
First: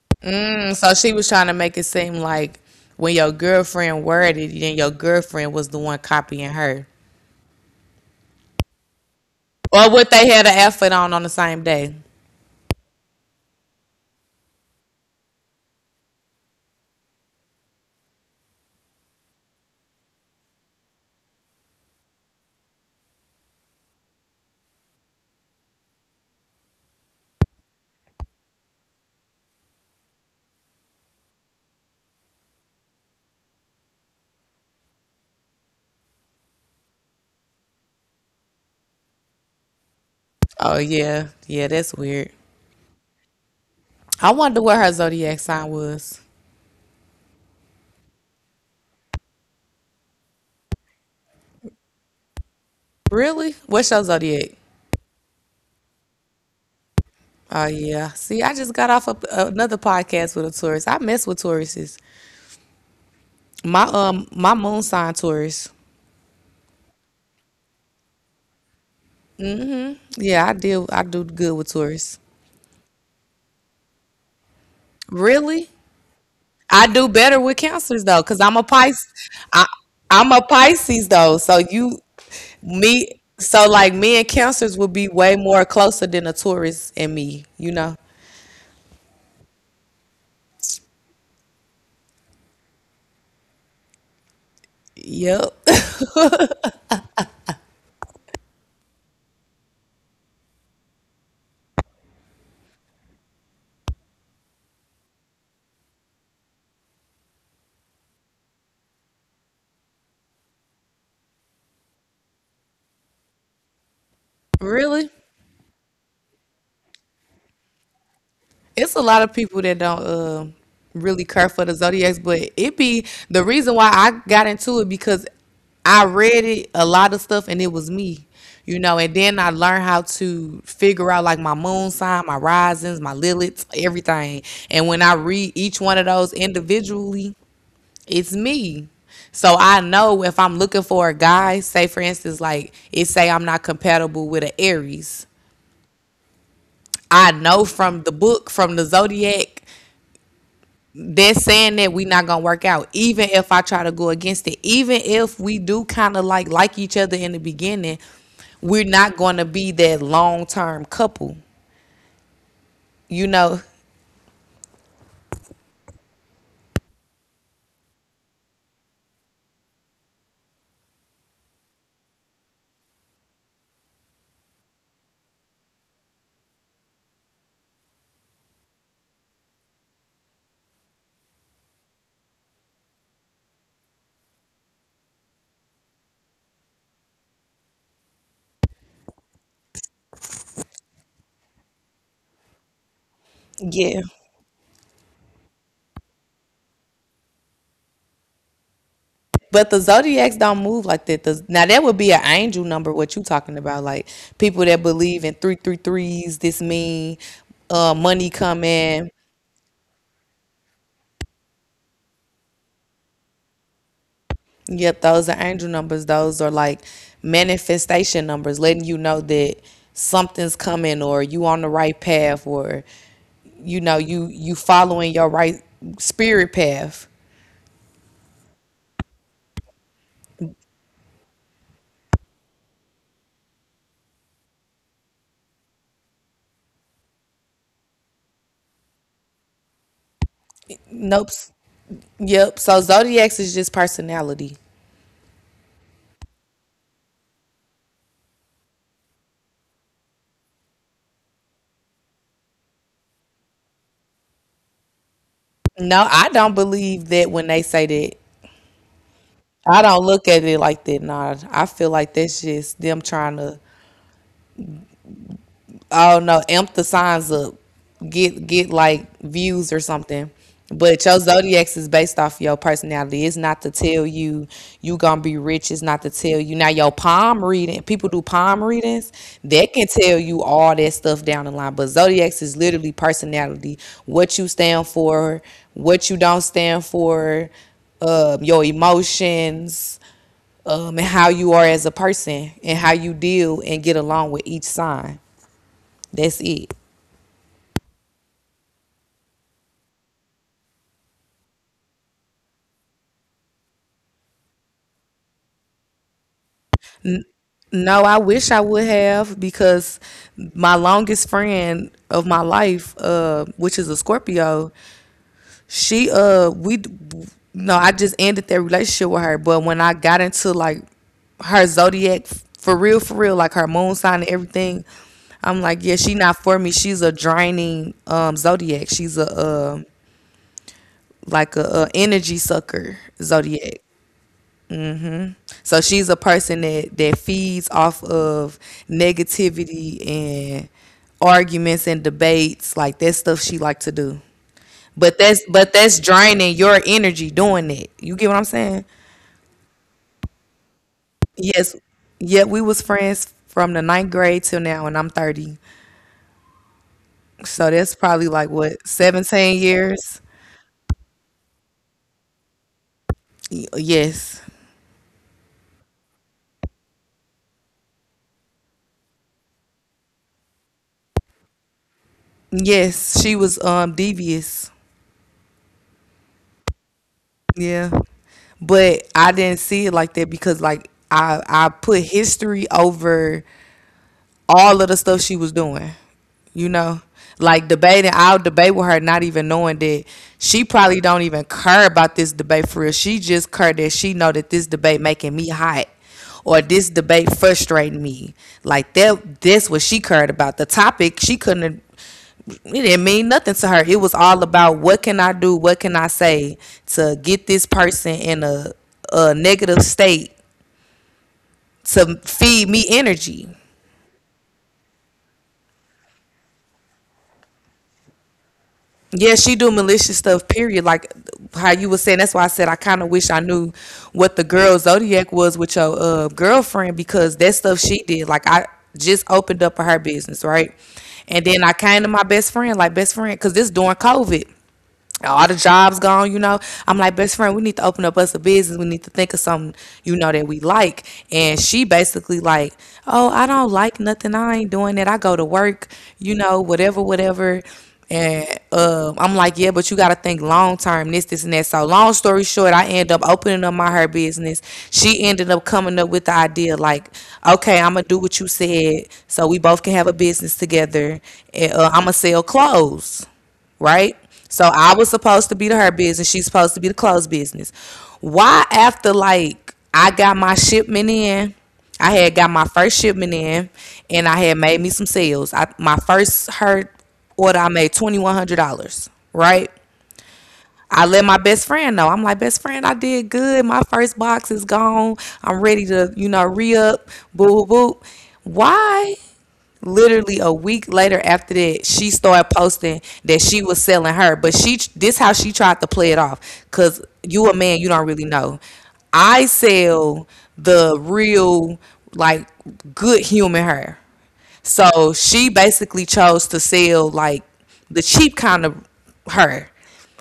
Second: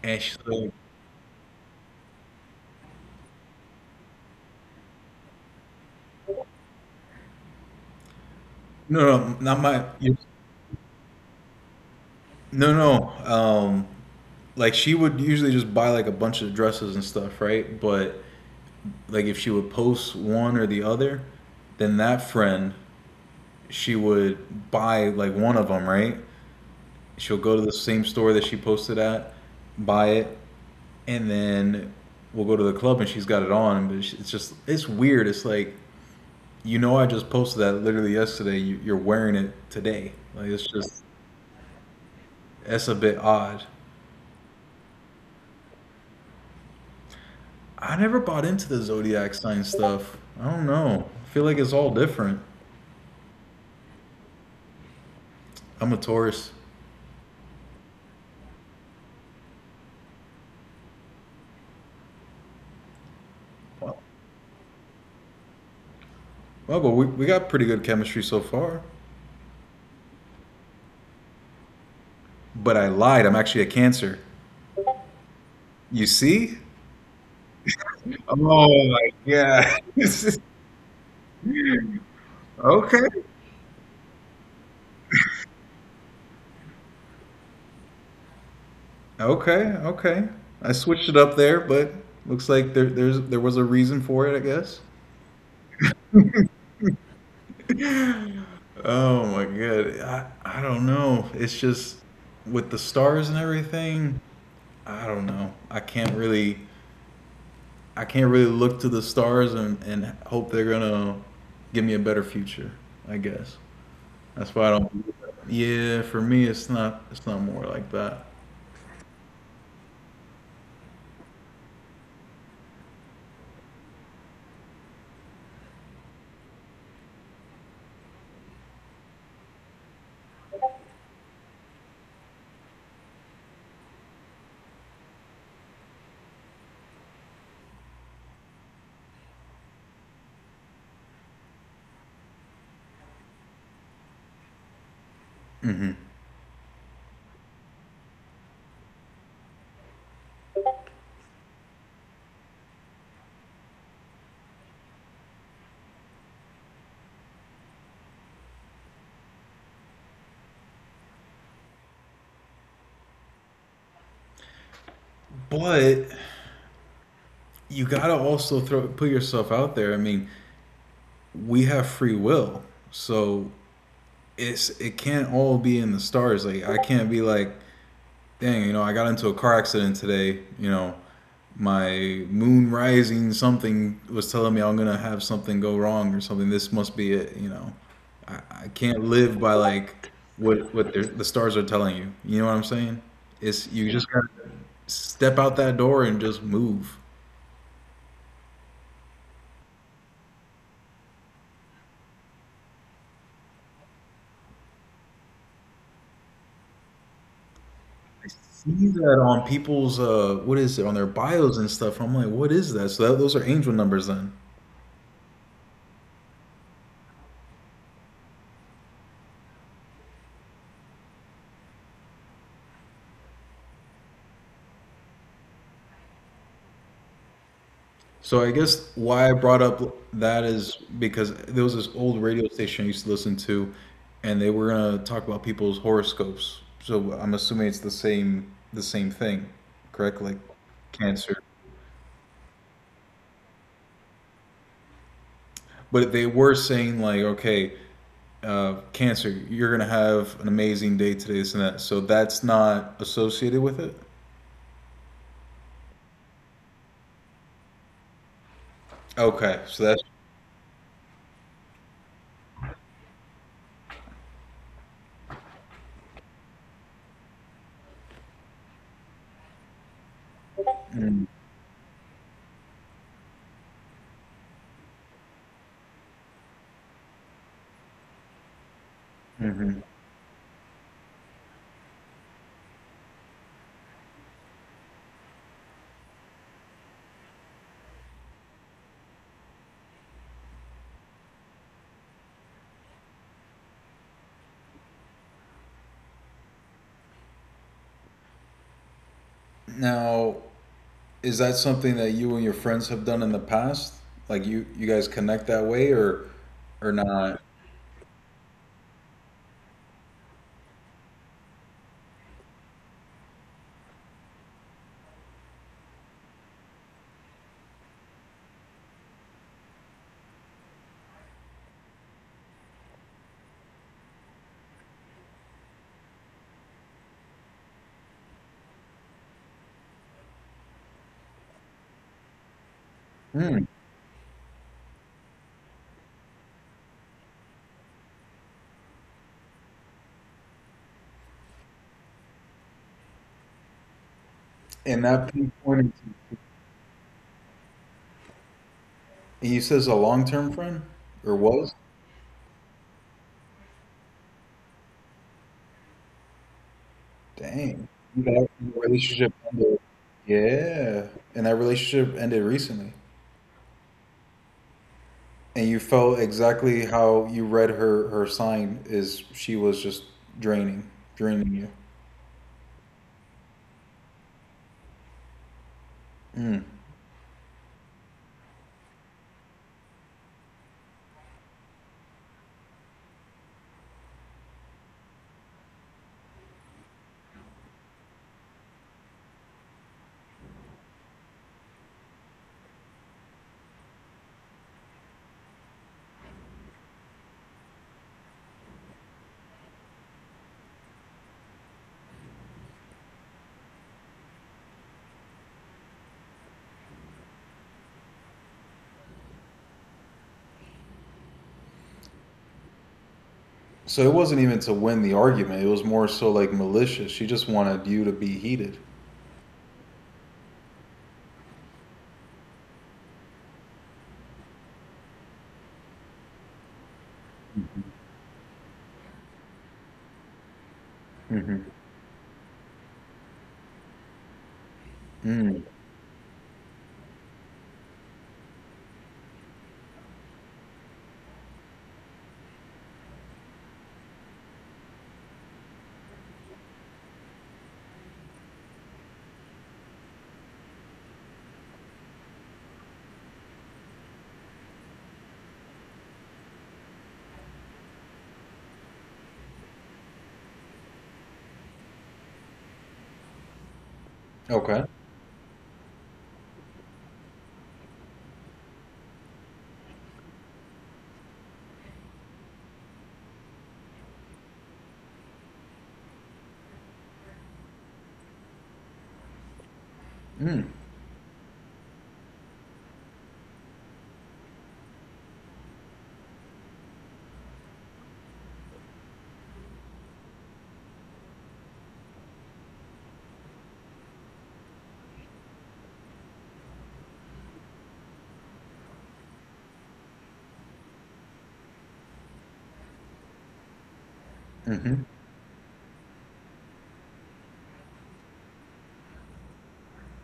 Speaker 2: And she's like,
Speaker 1: Mm, so she was trying to make it seem like when your girlfriend worded, then your girlfriend was the one copying her,
Speaker 2: "No, no, not my.
Speaker 1: or what, they had an outfit on on the same day.
Speaker 2: No, no. Um, like she would usually just buy like a bunch of dresses and stuff, right? But like if she would post one or the other, then that friend she would buy like one of them, right? She'll go to the same store that she posted at, buy it, and then we'll go to the club and she's got it on. But it's just, it's weird. It's like, you know, I just posted that literally yesterday. You- are wearing it today. Like, it's
Speaker 1: Oh
Speaker 2: just,
Speaker 1: yeah, yeah, that's weird.
Speaker 2: that's a bit odd.
Speaker 1: I wonder what her zodiac sign was.
Speaker 2: I never bought into the zodiac sign stuff. I don't know. I feel like it's all different.
Speaker 1: Really? What's your zodiac?
Speaker 2: I'm a Taurus.
Speaker 1: Oh yeah. See, I just got off a, another podcast with a Taurus. I mess with Tauruses. My um my moon sign Taurus.
Speaker 2: Well, but we, we got pretty good chemistry so far.
Speaker 1: Yeah, I deal I do good with Taurus.
Speaker 2: But I lied. I'm actually a Cancer.
Speaker 1: Really?
Speaker 2: You see?
Speaker 1: I do better with Cancers though,
Speaker 2: Oh
Speaker 1: cause I'm a
Speaker 2: my
Speaker 1: Pisces. I
Speaker 2: God.
Speaker 1: I'm
Speaker 2: [LAUGHS]
Speaker 1: a Pisces though, so you
Speaker 2: Okay.
Speaker 1: me, so like me and Cancers would be way more closer than a Taurus and me. You know?
Speaker 2: Okay. Okay. I switched it up there, but looks like there there's there was a reason for it, I guess.
Speaker 1: Yep.
Speaker 2: [SIGHS] Oh my God. I I don't know. It's just with the stars and everything, I don't know. I can't really I can't really look to the stars and, and hope they're gonna give me a better future, I guess. That's why I
Speaker 1: [LAUGHS] Really?
Speaker 2: don't. Yeah, for me it's not it's not more like that.
Speaker 1: It's a lot of people that don't uh, really care for the zodiacs, but it be the reason why I got into it because I read it a lot of stuff and it was me, you know. And then I learned how to figure out like my moon sign, my risings, my liliths, everything. And when I read each one of those individually, it's me. So I know if I'm looking for a guy, say for instance, like it say I'm not compatible with an Aries.
Speaker 2: Mm-hmm.
Speaker 1: I know from the book, from the zodiac, they're saying that we not gonna work out, even if I try to go against it, even if we do kind of like like each other in the beginning, we're not gonna be that long-term couple, you know.
Speaker 2: But you gotta also throw put yourself out there. I mean, we have free will, so it's it can't all be in the stars. Like I can't be like, dang, you know, I got into a car accident today. You know, my moon rising something was telling me I'm gonna have something go wrong or something. This must be it. You know, I, I can't live by like what what the the stars are telling you. You know what I'm saying? It's you just
Speaker 1: Yeah,
Speaker 2: gotta step out that door and just move.
Speaker 1: but the zodiacs don't move like that. The now that would be an angel number what you talking about, like people that believe in three three threes. This mean uh
Speaker 2: I
Speaker 1: money
Speaker 2: see
Speaker 1: coming.
Speaker 2: that on people's uh what is it on their bios and stuff. I'm like, what is that? So that, those are angel numbers then.
Speaker 1: Yep, those are angel numbers. Those are like manifestation numbers, letting you know that something's coming or you on the right path or you know you you following your right spirit path.
Speaker 2: So I guess why I brought up that is because there was this old radio station I used to listen to, and they were gonna talk about people's horoscopes. So I'm assuming it's the same the same thing, correct? Like
Speaker 1: Nope.
Speaker 2: Cancer.
Speaker 1: Yep. So zodiacs is just personality.
Speaker 2: But they were saying like, okay, uh, Cancer, you're gonna have an amazing day today, this and that. So that's not associated with it.
Speaker 1: No, I don't believe that when they say that.
Speaker 2: Okay, so
Speaker 1: I
Speaker 2: that's.
Speaker 1: don't look at it like that. Nah, I feel like that's just them trying to, I don't know, amp the signs up, get get like views or something. But your
Speaker 2: Mm.
Speaker 1: zodiacs is based off your personality. It's not to tell you you gonna be rich. It's not to tell you now your palm reading. People do palm readings. They
Speaker 2: Hmm.
Speaker 1: can tell you all that stuff down the line. But zodiacs is literally personality. What you stand for, what you don't stand for, um, your emotions, um, and how you are as a person and how you deal and get along with each sign. That's it.
Speaker 2: Now, is that something that you and your friends have done in the past? Like you you guys connect that way or or not?
Speaker 1: No, I wish I would have because my longest friend of my life, uh, which is a Scorpio, she uh we no, I just ended that relationship with her. But when I got into like her zodiac for real, for real, like her moon sign and everything, I'm like, yeah, she not for me. She's a draining um zodiac. She's a uh like a, a energy sucker
Speaker 2: Mm.
Speaker 1: zodiac. Hmm. So she's a person that that feeds off of negativity and arguments and debates. Like that's stuff she like to do.
Speaker 2: And
Speaker 1: But
Speaker 2: that
Speaker 1: that's but
Speaker 2: pinpointing,
Speaker 1: that's draining your energy doing that. You get what I'm saying?
Speaker 2: he says a long-term friend or was?
Speaker 1: Yes. Yeah, we was friends from the ninth grade till now and I'm thirty. So
Speaker 2: Dang.
Speaker 1: that's
Speaker 2: You
Speaker 1: probably
Speaker 2: guys-
Speaker 1: like what,
Speaker 2: Your relationship
Speaker 1: seventeen
Speaker 2: ended.
Speaker 1: years?
Speaker 2: Yeah. And that relationship ended recently.
Speaker 1: Y- Yes.
Speaker 2: And you felt exactly how you read her her sign is she was just draining, draining you.
Speaker 1: Yes. She was um devious.
Speaker 2: Mm.
Speaker 1: Yeah. But I didn't see it like that because like I I put history over all of the stuff she was doing. You know? Like debating, I'll debate with her not even knowing that she probably don't even care about this debate for real. She just care that she know that this debate making me hot or this debate frustrating me. Like that that's what she cared about. The topic she couldn't it didn't mean nothing to her. It was all about what can I do, what can I say to get this person in a a negative state to feed me energy.
Speaker 2: So it wasn't even to win the argument. It was more so like malicious. She just wanted you to be heated.
Speaker 1: Yeah, she do malicious stuff. Period. Like how you were saying. That's why I said I kind of wish I knew what the girl zodiac was with your uh, girlfriend because that stuff
Speaker 2: Hmm.
Speaker 1: she did. Like I just opened up her business, right? And then I came to my best friend, like best friend, because this during COVID. All the
Speaker 2: Mm.
Speaker 1: jobs gone, you know. I'm like, best friend, we need to open up us a business. We need to think of something, you know, that we like. And she basically like, oh, I don't like nothing. I ain't doing that. I go to work, you know, whatever, whatever. And um, I'm like, yeah, but you got to think long term, this, this, and that. So, long story short, I end up opening up my her business. She ended up coming up with the idea, like, okay, I'm gonna do what you said, so we both can have a business together, and uh, I'm gonna sell clothes, right? So
Speaker 2: Okay.
Speaker 1: I was supposed to be to her business. She's supposed to be the clothes business. Why after like I got my shipment in, I had got my first shipment in, and I had made me some sales. I, my first her order, I made twenty one hundred dollars, right?
Speaker 2: Mm.
Speaker 1: I let my best friend know. I'm like, best friend, I did good. My first box is gone. I'm ready to, you know, re up. Boo, boo, boo. Why literally a week later after that, she started posting that she was selling her, but she, this how she tried to play it off, because you a man, you don't really know. I sell the real, like, good human hair
Speaker 2: Hmm.
Speaker 1: so she basically chose to sell like the cheap kind of her.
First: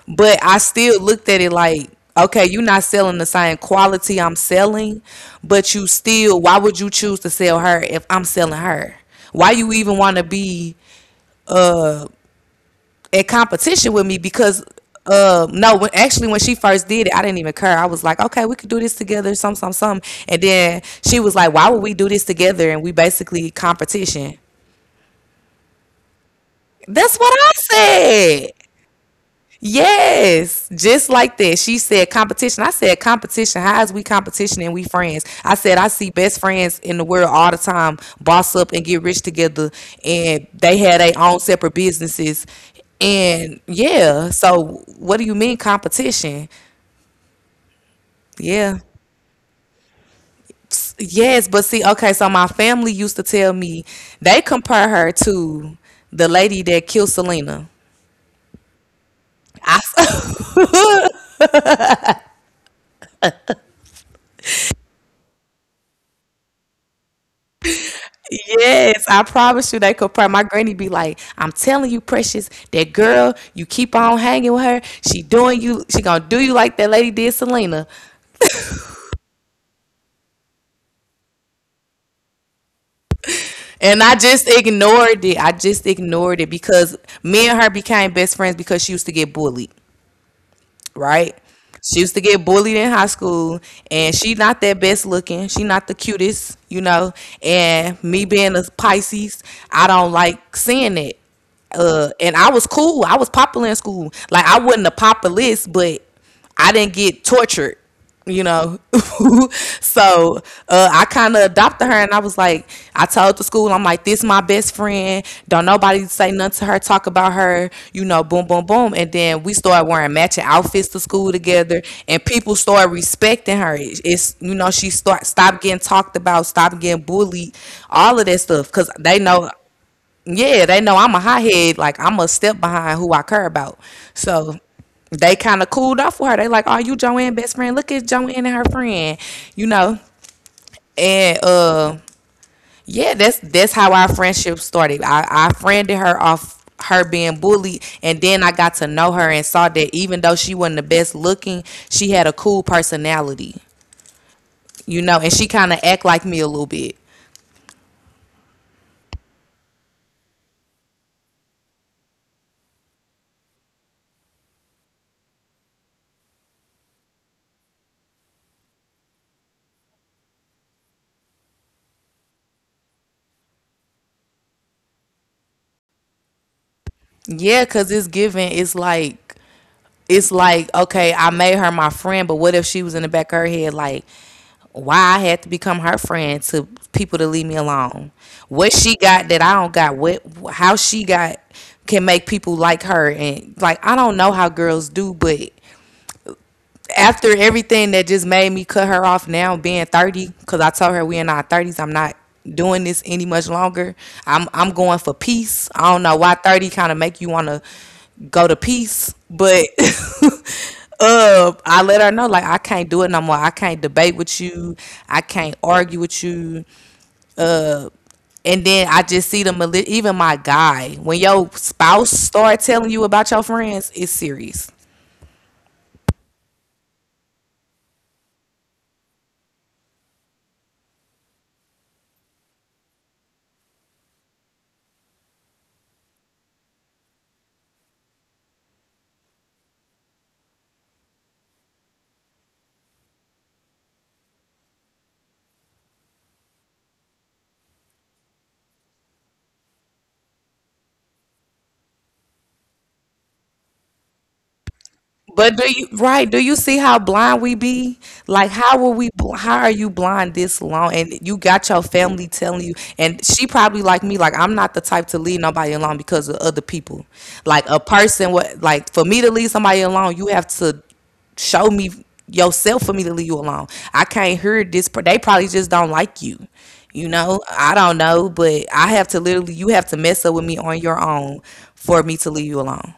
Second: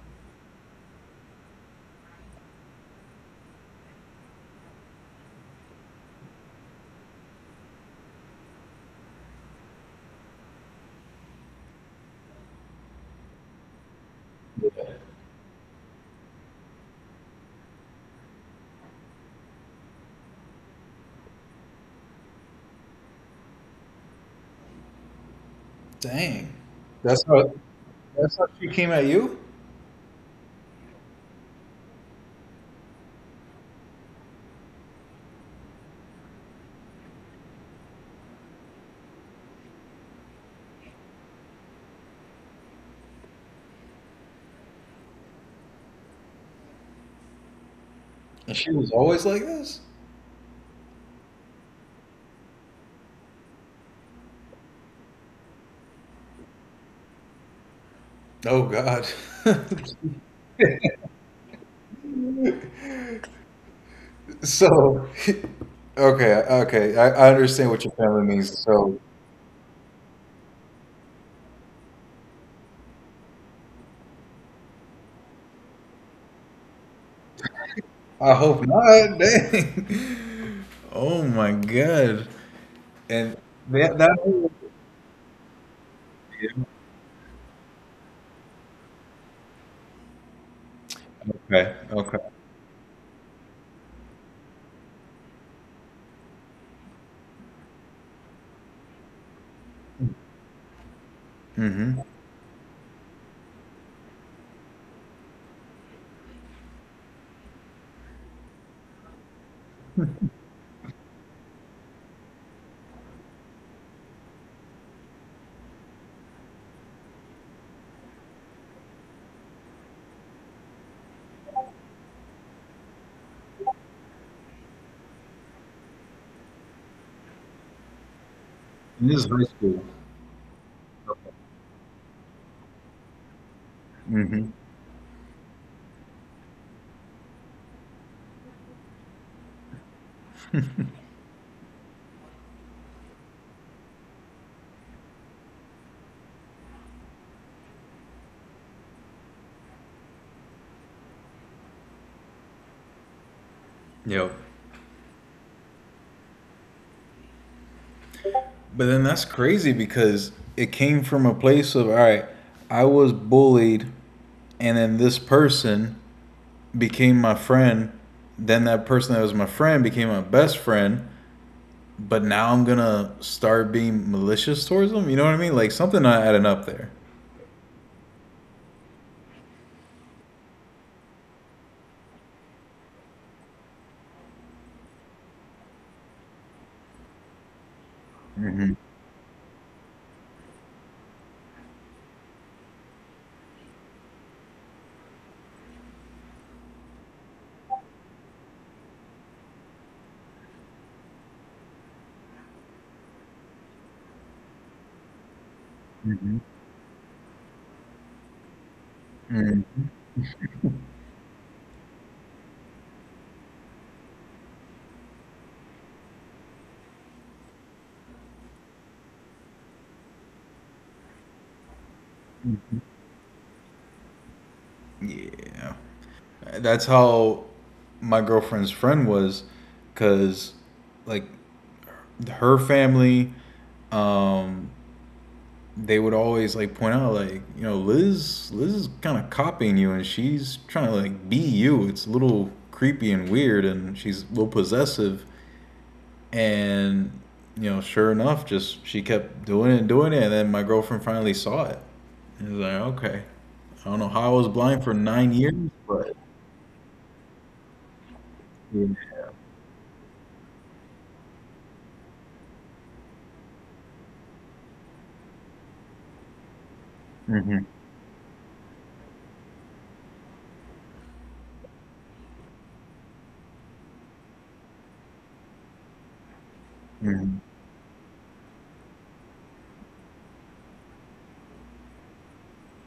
Speaker 1: But I still looked at it like, okay, you're not selling the same quality I'm selling, but you still, why would you choose to sell her if I'm selling her? Why you even want to be in competition with me? Because uh no, when, actually when she first did it, I didn't even care. I was like, okay, we could do this together, some, some, some. And then she was like, why would we do this together and we basically competition?
Speaker 2: Dang.
Speaker 1: That's
Speaker 2: That's
Speaker 1: what
Speaker 2: how
Speaker 1: I
Speaker 2: that's how
Speaker 1: said.
Speaker 2: she came at you?
Speaker 1: Yes, just like that. She said competition. I said competition. How is we competition and we friends? I said I see best friends in the world all the time boss up and get rich together, and they had their own separate businesses. And yeah, so what do you mean competition?
Speaker 2: And she
Speaker 1: Yeah.
Speaker 2: was always like this?
Speaker 1: Yes, but see, okay, so my family used to tell me, they compare her to the lady that killed Selena.
Speaker 2: Oh God. [LAUGHS] So, okay, okay. I, I understand what your family means. So
Speaker 1: Yes, I promise you, they could pray. My granny be like, I'm telling you, precious, that girl, you keep on hanging with her. She doing you, she gonna do you like that lady did Selena.
Speaker 2: I hope not. [LAUGHS] Dang. Oh my God. And that
Speaker 1: And I
Speaker 2: that.
Speaker 1: just ignored it. I just ignored it because me and her became best friends because she used to get bullied, right?
Speaker 2: Okay.
Speaker 1: She used
Speaker 2: Okay.
Speaker 1: to get bullied in high school, and she not that best looking. She not the cutest, you know. And me being a Pisces, I don't like seeing it.
Speaker 2: Hmm. And
Speaker 1: Uh, and I was cool. I was popular in school. Like I wasn't a populist, but I didn't get tortured you know. [LAUGHS] So uh, I kind of adopted her, and I was like, I told the school, I'm like, this my best friend. Don't nobody say nothing to her, talk about her, you know, boom, boom, boom. And then we started wearing matching outfits to school together, and people started respecting her. It- It's You know, she start stopped getting talked about, stopped getting bullied, all of that stuff, because they
Speaker 2: this is high
Speaker 1: know.
Speaker 2: school.
Speaker 1: Yeah, they know I'm a hothead. Like I'm a step behind who I care about.
Speaker 2: Hmm.
Speaker 1: So they kind of cooled off with her. They like, "Oh, you Joanne best friend? Look at Joanne and her friend," you know. And uh, yeah, that's that's how our friendship started. I I friended her off her being bullied, and then I got to know her and saw that even though she wasn't the best looking, she had a cool personality,
Speaker 2: Yep.
Speaker 1: you know, and she kind of act like me a little bit.
Speaker 2: But then that's crazy because it came from a place of all right, I was bullied, and then this person became my friend. Then that person that was my friend became my best friend. But now I'm gonna start being malicious towards them. You know what I mean? Like something not adding up there.
Speaker 1: Yeah, cause it's given. It's like it's like okay, I made her my friend, but what if she was in the back of her head like, why I had to become her friend to people to leave me alone? What
Speaker 2: Hmm.
Speaker 1: she got that I don't got? What, how she got can make people like her? And like, I don't know how girls do, but after everything, that just made me cut her off, now being thirty, because I told her we in our thirties. I'm not doing this any much longer. I'm i'm going for peace. I don't know why
Speaker 2: Hmm.
Speaker 1: thirty kind of make you want to go to peace, but [LAUGHS] uh I let her know, like, I can't do it no more. I can't debate with you, I can't argue with you. And then I just see the mali- even my guy, when your spouse start telling you about your friends, it's serious.
Speaker 2: Yeah. That's how my girlfriend's friend was cuz like her family um they would always like point out like, you know, Liz Liz is kind of copying you and she's trying to like be you. It's a little creepy and weird and she's a little possessive and you know, sure enough, just she kept doing it and doing it and then my girlfriend finally saw it. And it was like, okay. I don't know how I was blind for nine
Speaker 1: But
Speaker 2: years,
Speaker 1: do you,
Speaker 2: but
Speaker 1: right? Do you see how blind we be? Like, how were
Speaker 2: yeah.
Speaker 1: we? bl- How are you blind this long? And you got your family telling you, and she probably like me. Like, I'm not the type to leave nobody alone because of other people. Like
Speaker 2: Hmm.
Speaker 1: a person, what, like, for me to leave somebody alone, you have to show me yourself for me to leave you alone. I can't hear this. per- They probably just don't like you. You know,
Speaker 2: Hmm.
Speaker 1: I don't know, but I have to literally. You have to mess up with me on your own for me to leave you alone.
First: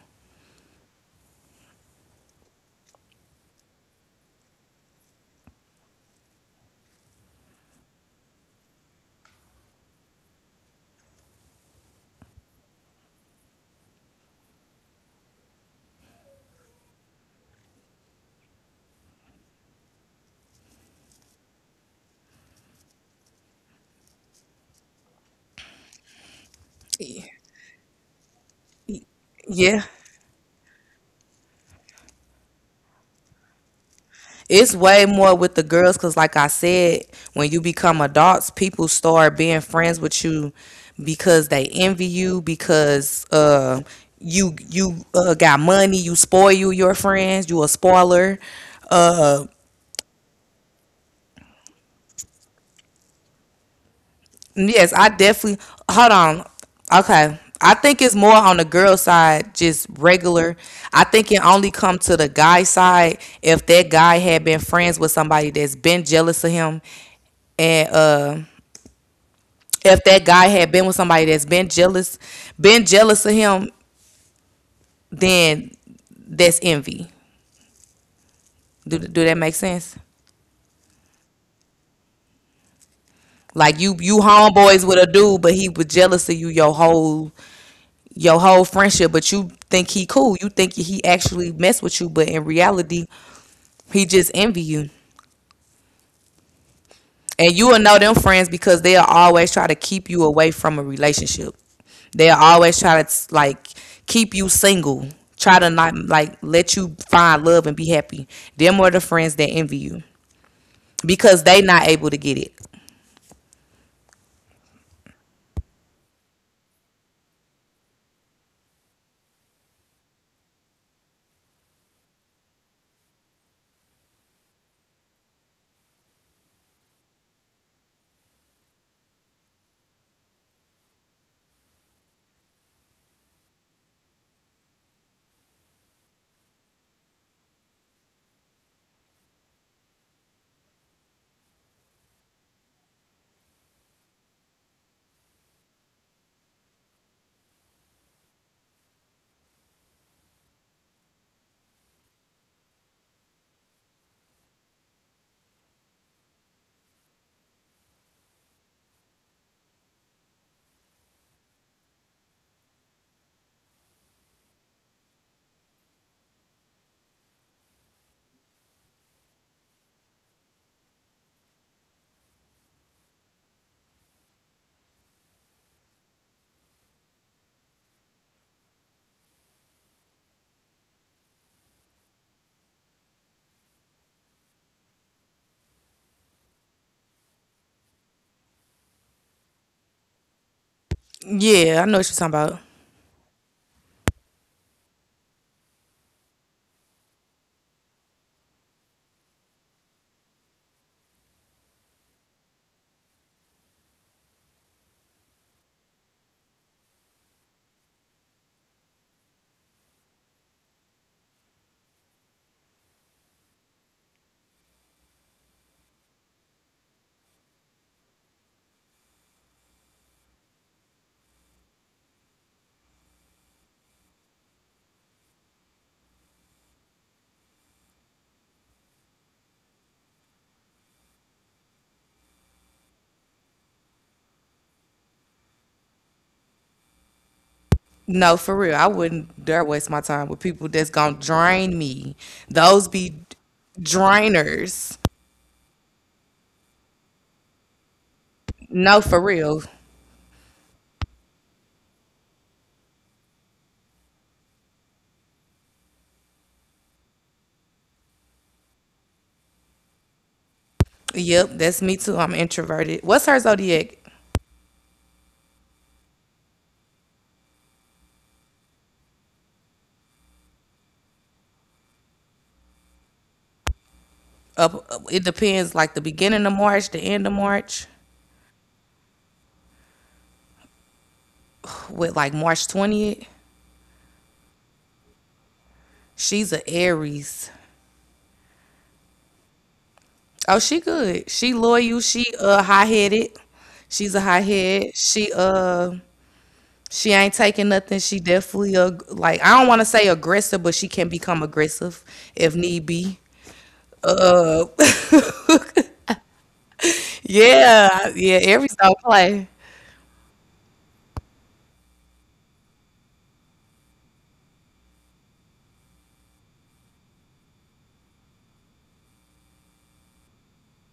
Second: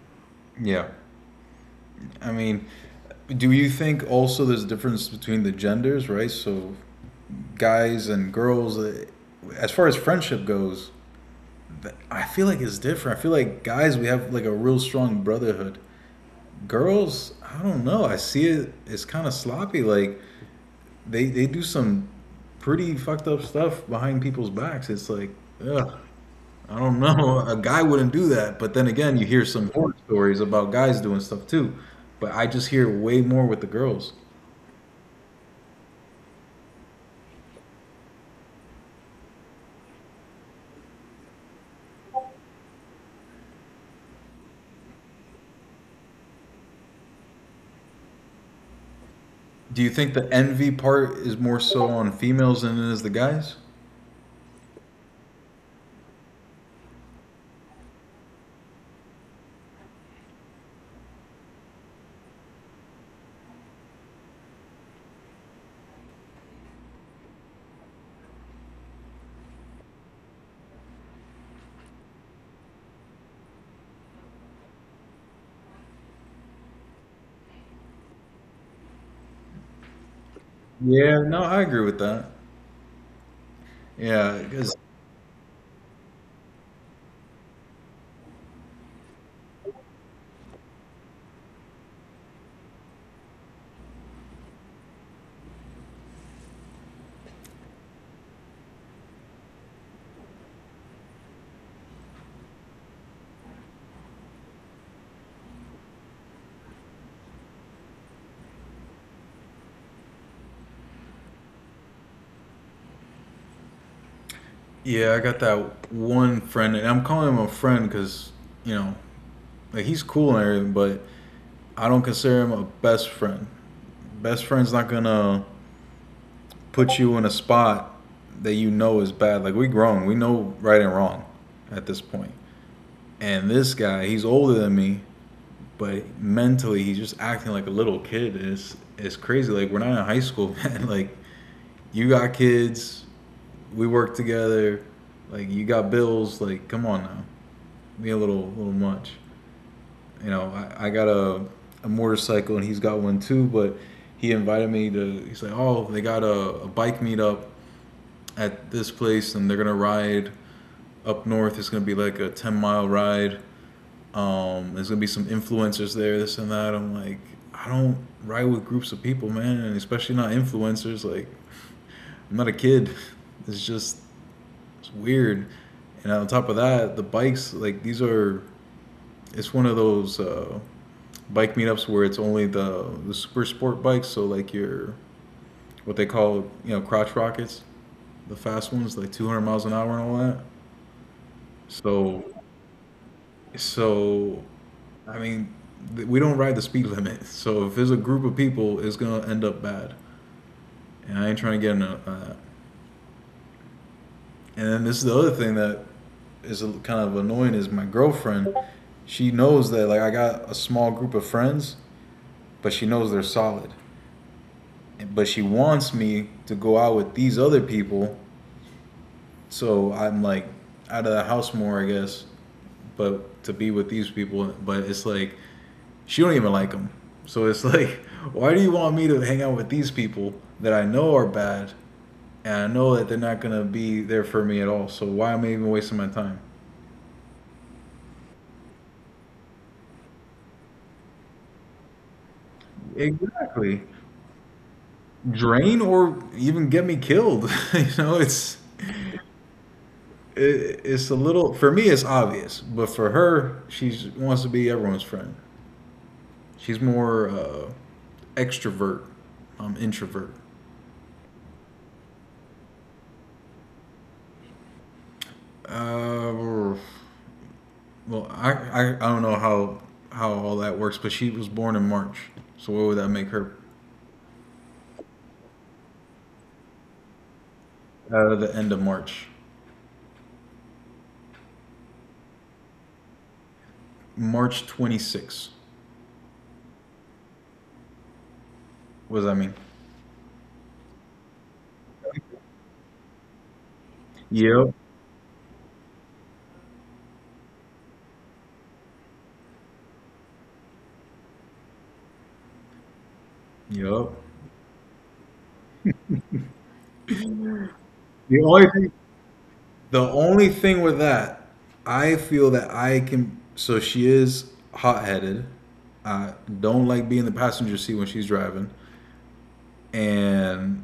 Speaker 2: Yeah. I mean, do you think also there's a difference between the genders, right? So, guys and girls, uh, as far as friendship goes, th- I feel like it's different. I feel like guys, we have like a real strong brotherhood. Girls, I don't know. I see it, it's kind of sloppy. Like, they, they do some pretty fucked up stuff behind people's backs. It's like, ugh. I don't [LAUGHS] know. A guy wouldn't do that, but then again, you hear some
Speaker 1: Yeah.
Speaker 2: horror stories about guys doing stuff too. But I just hear way more with the girls.
Speaker 1: It's way more with the girls because, like I said, when you become adults, people start being friends with you because they envy you because uh, you you uh, got money, you spoil you your friends, you a spoiler. Uh,
Speaker 2: Do you think the envy part is more so on females than it is the guys?
Speaker 1: yes, I definitely. Hold on. Okay, I think it's more on the girl side, just regular. I think it only come to the guy side if that guy had been friends with somebody that's been jealous of him, and uh if that guy had been with somebody that's been jealous, been jealous of him, then that's envy. Do do that make sense?
Speaker 2: Yeah, no, I agree with that. Yeah,
Speaker 1: Like you
Speaker 2: cause
Speaker 1: you homeboys with a dude, but he was jealous of you your whole your whole friendship, but you think he cool. You think he actually mess with you, but in reality, he just envy you. And you will know them friends because they'll always try to keep you away from a relationship. They'll always try to like keep you single. Try to not like let you find love and be happy. Them are the friends that envy you because they not able to get it.
Speaker 2: yeah, I got that one friend, and I'm calling him a friend because you know, like he's cool and everything, but I don't consider him a best friend. Best friend's not gonna put you in a spot that you know is bad. Like we grown, we know right and wrong at this point. And this guy, he's older than me, but mentally he's just acting like a little kid. it's it's crazy. Like we're not in high school, [LAUGHS] man. Like you got kids, we work together, like you got bills. Like come on now, be a little little much. You know, I, I got a a motorcycle and he's got one too, but he invited me to. He's like, oh, they got a, a bike meetup at this place and they're gonna ride up north. It's gonna be like a ten mile ride. Um, there's gonna be some influencers there, this and that. I'm like, I don't ride with groups of people, man, and especially not influencers. Like, I'm not a kid. [LAUGHS] It's just it's weird. And on top of that, the bikes like these are. It's one of those uh, bike meetups where it's only the the super sport bikes. So like your what they call you know crotch rockets, the fast ones like two hundred miles an hour and all that.
Speaker 1: Yeah, I know what you're
Speaker 2: So,
Speaker 1: talking about.
Speaker 2: so, I mean, th- we don't ride the speed [LAUGHS] limit. So if it's a group of people, it's gonna end up bad, and I ain't trying to get into that. And then this is the other thing that is a- kind of annoying is my girlfriend. She knows that like I got a small group of friends, but she knows they're solid. But she wants me to go out with these other people, so I'm like out of the house more, I guess. But to be with these people, but it's like she don't even like them. So it's [LAUGHS] like, why do you want me to hang out with these people that I know are bad, and I know that they're not gonna be there for me at all? So why am I even wasting my time?
Speaker 1: No, for real, I wouldn't dare waste my time with people that's gonna drain me. Those be
Speaker 2: Exactly.
Speaker 1: drainers.
Speaker 2: Drain or even get me killed. [LAUGHS] you know, it's
Speaker 1: No, for real.
Speaker 2: it, it's a little for me. It's obvious, but for her, she wants to be everyone's friend. She's more uh, extrovert. I'm introvert.
Speaker 1: Yep, that's me too. I'm introverted. What's her zodiac?
Speaker 2: Uh, Well, I, I I don't know how how all that works, but she was born in March, so what would that make her?
Speaker 1: Up, it depends. Like the beginning of March, the end of March,
Speaker 2: Uh, the end of March,
Speaker 1: with like March twentieth.
Speaker 2: March twenty-sixth.
Speaker 1: She's a Aries.
Speaker 2: What does that mean?
Speaker 1: Oh, she good. She loyal. She uh high headed. She's a high
Speaker 2: Yep.
Speaker 1: head. She uh she ain't taking nothing. She definitely uh like I don't want to say aggressive, but she can become aggressive if need be.
Speaker 2: Yep.
Speaker 1: Uh, [LAUGHS] yeah, yeah.
Speaker 2: The
Speaker 1: Aries
Speaker 2: only
Speaker 1: don't
Speaker 2: thing,
Speaker 1: play.
Speaker 2: the only thing with that, I feel that I can. So she is hot headed. I don't like being the passenger seat when she's driving, and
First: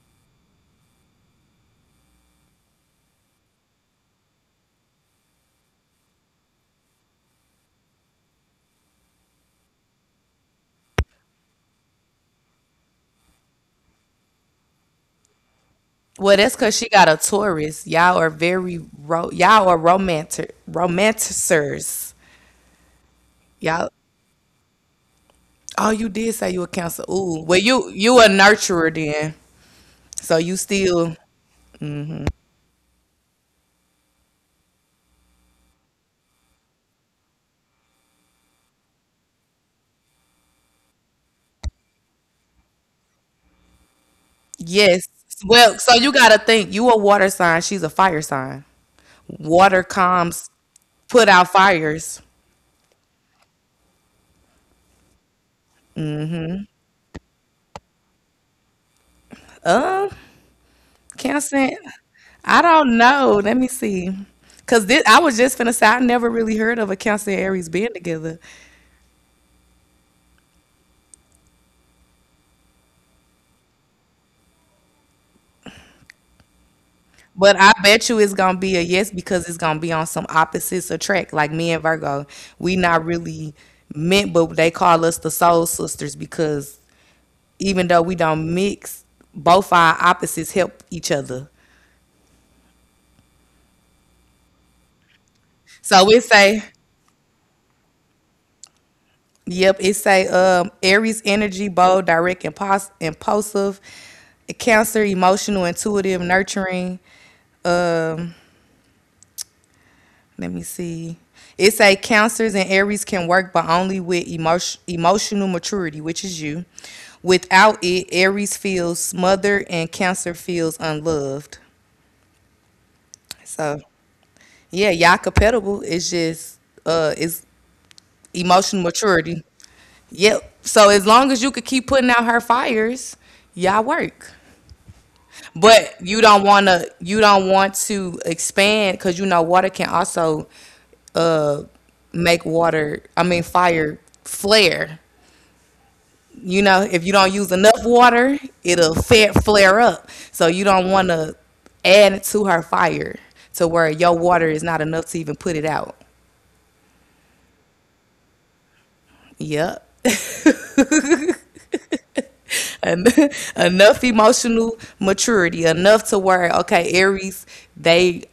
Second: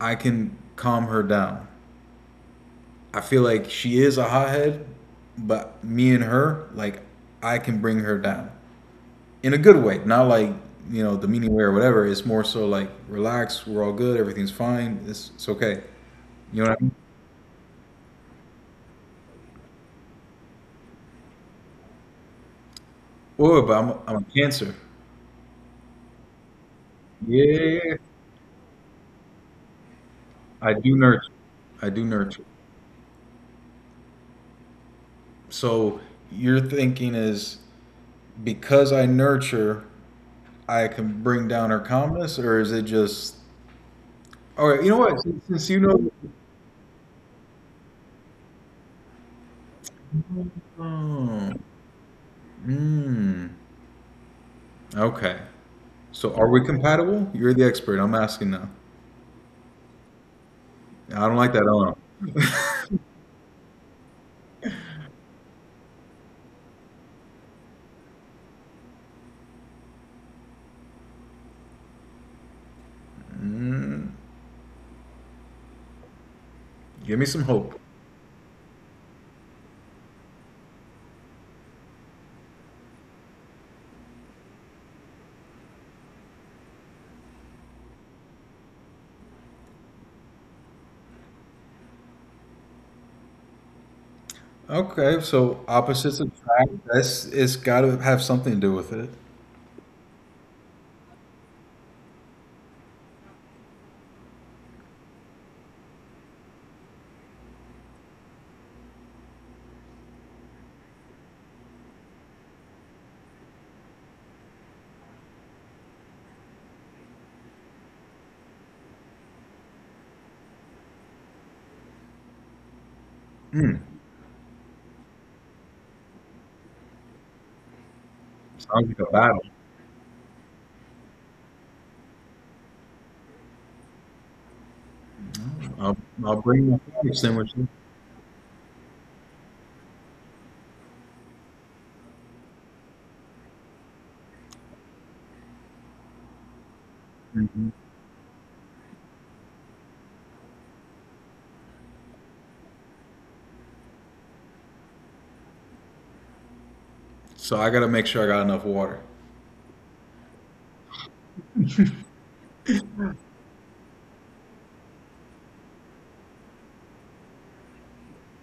Speaker 2: I can calm her down. I feel like she is a hothead, but me and her, like, I can bring her down in a good way. Not like you know the meaning way or whatever. It's more so like relax. We're all good. Everything's fine. It's it's okay.
Speaker 1: Well, that's
Speaker 2: You know
Speaker 1: because
Speaker 2: what I
Speaker 1: she
Speaker 2: mean?
Speaker 1: got a Taurus. Y'all are very ro- y'all are romantic romanticers.
Speaker 2: Oh, but
Speaker 1: Y'all
Speaker 2: I'm I'm a cancer.
Speaker 1: Oh, you did say you a counselor. Ooh, well, you
Speaker 2: Yeah,
Speaker 1: you a nurturer then. So you
Speaker 2: I do
Speaker 1: still
Speaker 2: nurture. I do nurture. So your thinking is because I nurture, I can bring down her calmness, or is it just all right? You know
Speaker 1: Yes.
Speaker 2: what? Since, since
Speaker 1: Well,
Speaker 2: you
Speaker 1: so
Speaker 2: know,
Speaker 1: you gotta think. You a water sign. She's a fire sign. Water calms, put out
Speaker 2: Hmm.
Speaker 1: fires.
Speaker 2: Mm, okay. So are we compatible? You're the expert. I'm asking now. I don't like that. I
Speaker 1: Cancer.
Speaker 2: don't
Speaker 1: I don't
Speaker 2: know. [LAUGHS]
Speaker 1: know. Let me see. Cause this, I was just finna say I never really heard of a Cancer and Aries being together,
Speaker 2: Mm, give me some
Speaker 1: but I
Speaker 2: hope.
Speaker 1: bet you it's gonna be a yes because it's gonna be on some opposites attract. Like me and Virgo, we not really meant, but they call us the soul sisters because even though we don't mix, both our opposites help each other.
Speaker 2: Okay, so
Speaker 1: So
Speaker 2: opposites
Speaker 1: it say,
Speaker 2: attract. That's it's got to have something to do with it.
Speaker 1: yep, it say um Aries energy, bold, direct, impos- impulsive, Cancer, emotional, intuitive, nurturing. Let me see. It say cancers and Aries can work, but only with emotion, emotional maturity, which is you. Without it, Aries feels smothered and Cancer feels unloved. So yeah, y'all compatible. It's just uh, it's
Speaker 2: Sounds
Speaker 1: emotional
Speaker 2: like a battle.
Speaker 1: maturity. Yep. So as long as you could keep putting out her fires, y'all work.
Speaker 2: I'll,
Speaker 1: But you
Speaker 2: I'll
Speaker 1: don't
Speaker 2: bring
Speaker 1: want
Speaker 2: my
Speaker 1: to
Speaker 2: fire
Speaker 1: you don't
Speaker 2: extinguisher.
Speaker 1: want to expand because you know water can also uh make water I mean fire flare. You know if you don't use
Speaker 2: Mhm.
Speaker 1: enough water, it'll fa- flare up. So you don't want to add to her fire to where your water is not enough to even put it out.
Speaker 2: So I got to make sure I got enough water.
Speaker 1: Yep. En- [LAUGHS] enough emotional maturity, enough to where okay, Aries, they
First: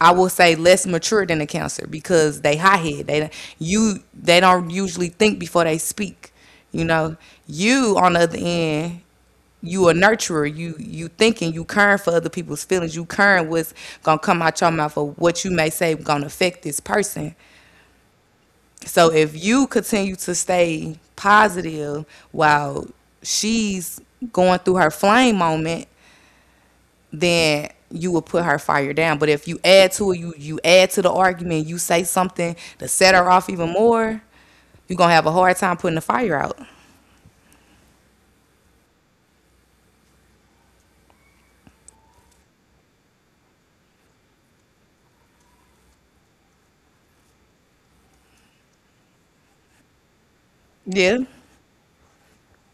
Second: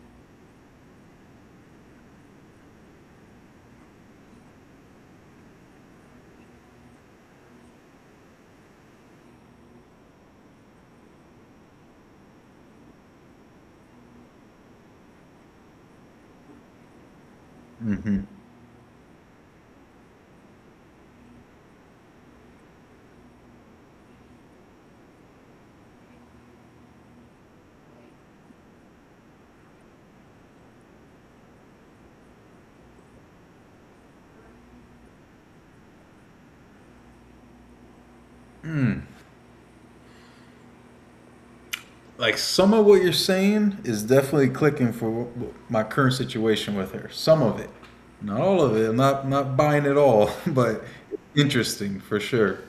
Speaker 1: I will say less mature than a Cancer because they high head. They you they don't usually think before they speak. You know, you on the other end, you a nurturer. You you thinking, you caring for other people's feelings. You caring what's gonna come out your mouth or what you may say gonna affect this person.
Speaker 2: Mm-hmm.
Speaker 1: So if you continue to stay positive while she's going through her flame moment, then you will put her fire down. But if you add to it, you you add to the argument, you say something to set her off even more, you're gonna have a hard time putting the fire out.
Speaker 2: Hmm. Like some of what you're saying is definitely clicking for my current situation with her. Some of it, not all of it. I'm not not buying it all, [LAUGHS] but
Speaker 1: Yeah.
Speaker 2: interesting for sure.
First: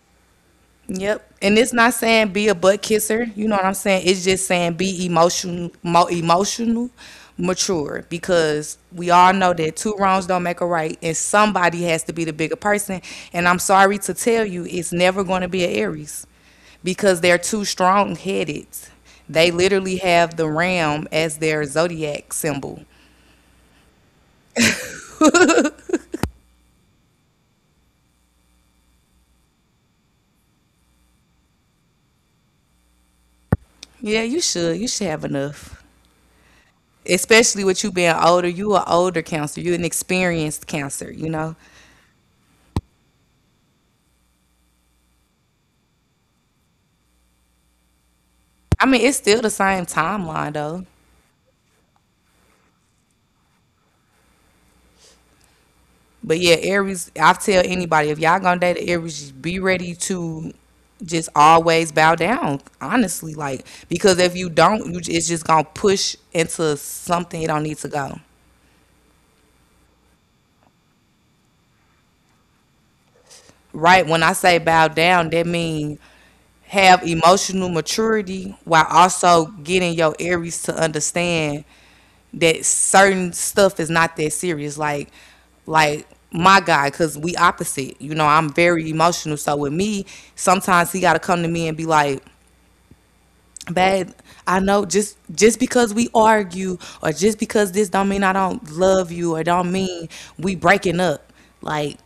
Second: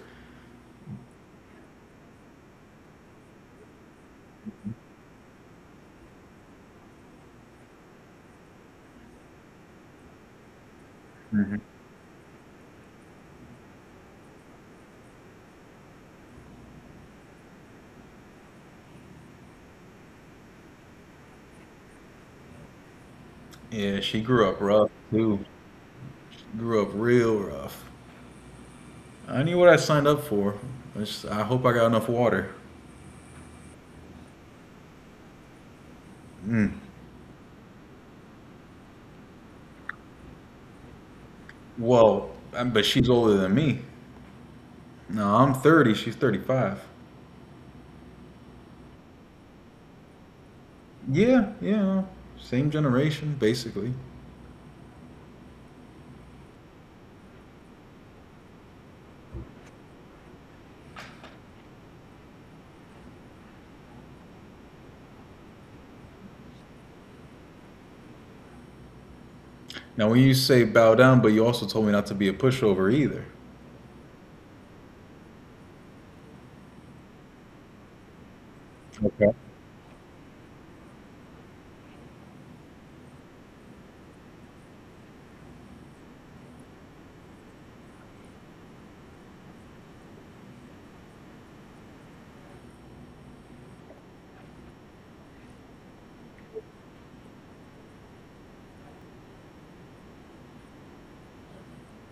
Speaker 1: Yep. And it's not saying be a butt kisser. You know what I'm saying? It's just saying be emotional, mo- emotional, mature. Because we all know that two wrongs don't make a right, and
Speaker 2: Mm-hmm.
Speaker 1: somebody has to be the bigger person. And I'm sorry to tell you, it's never going to be an Aries, because they're too strong-headed. They literally have the ram as their zodiac symbol.
Speaker 2: Yeah, she grew up rough too. Grew up real rough. I knew what I signed up for. I, just- I hope I got enough water.
Speaker 1: Yeah, you should. You should have enough.
Speaker 2: Mm.
Speaker 1: Especially with you being older, you are older cancer. You're an experienced cancer, you know?
Speaker 2: Well, um, but she's older than me. No, I'm thirty. She's thirty-five.
Speaker 1: I mean, it's still the same timeline though.
Speaker 2: Yeah, yeah. Same generation, basically.
Speaker 1: But yeah, Aries, I tell anybody if y'all gonna date an Aries, just be ready to just always bow down. Honestly, like because if you don't, you it's just gonna push into something it don't need to go.
Speaker 2: Now, when you say bow down, but you also told me not to be a pushover either.
Speaker 1: Right? When I say bow down, that means have emotional maturity while
Speaker 2: Okay.
Speaker 1: also getting your Aries to understand that certain stuff is not that serious. Like, like my guy, cause we opposite. You know, I'm very emotional. So with me, sometimes he gotta come to me and be like, "Babe, I know just just because we argue or just because this don't mean I don't love you or don't mean we breaking up." Like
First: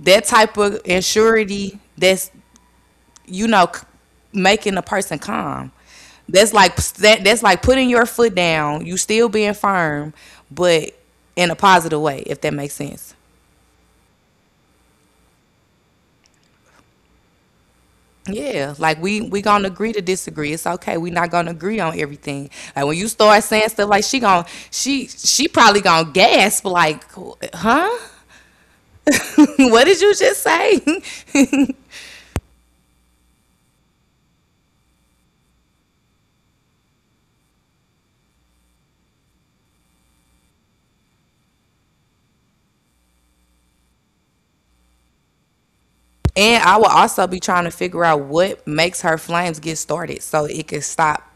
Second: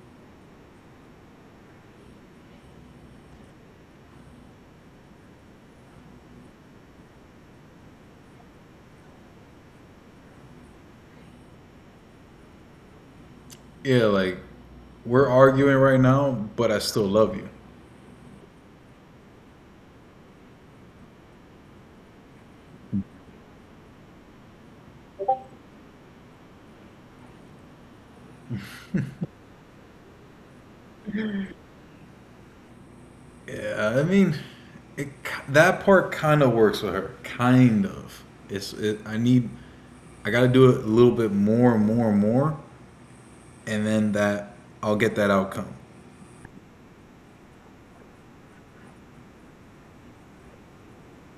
Speaker 1: that type of insurity. That's you know, c- making a person calm. That's like that. That's like putting your foot down. You still being firm, but in a positive way, if that makes sense.
Speaker 2: Yeah, like we're arguing right now, but I still love you.
Speaker 1: Yeah, like we we gonna agree to disagree. It's okay. We not gonna agree on everything. Like when you start saying stuff like she gonna she she probably gonna gasp like, huh? [LAUGHS] What did you just say? [LAUGHS]
Speaker 2: Yeah, I mean, it that part kind of works with her, kind of. It's it, I need, I got to do it a little bit more and more and more, and then that I'll get that outcome.
Speaker 1: And I will also be trying to figure out what makes her flames get started so it can stop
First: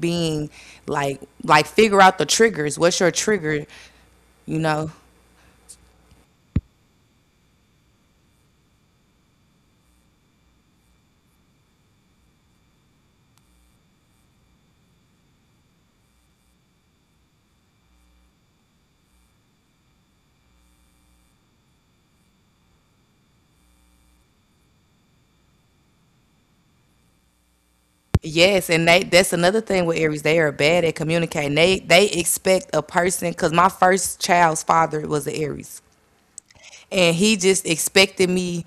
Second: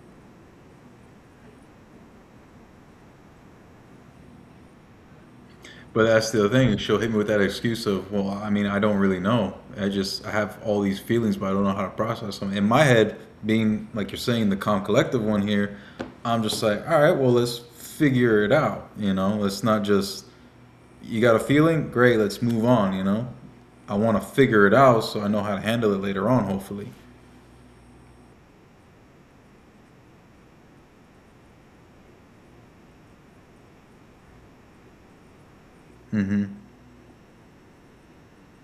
Speaker 1: being like like figure out the triggers. What's your trigger? You know?
Speaker 2: But that's the other thing. She'll hit me with that excuse of, well, I mean, I don't really know. I just, I have all these feelings, but I don't know how to process them. In my head, being like you're saying, the calm collective one here, I'm just like, all right, well, let's figure it out. You know, let's not just, you got a feeling? Great, let's move on. You know, I want to figure it out so I know how to handle it later on, hopefully.
Speaker 1: Yes, and they that's another thing with Aries. They are bad at communicating. They they expect a person because my first child's father was an Aries.
Speaker 2: Hmm.
Speaker 1: And he just expected me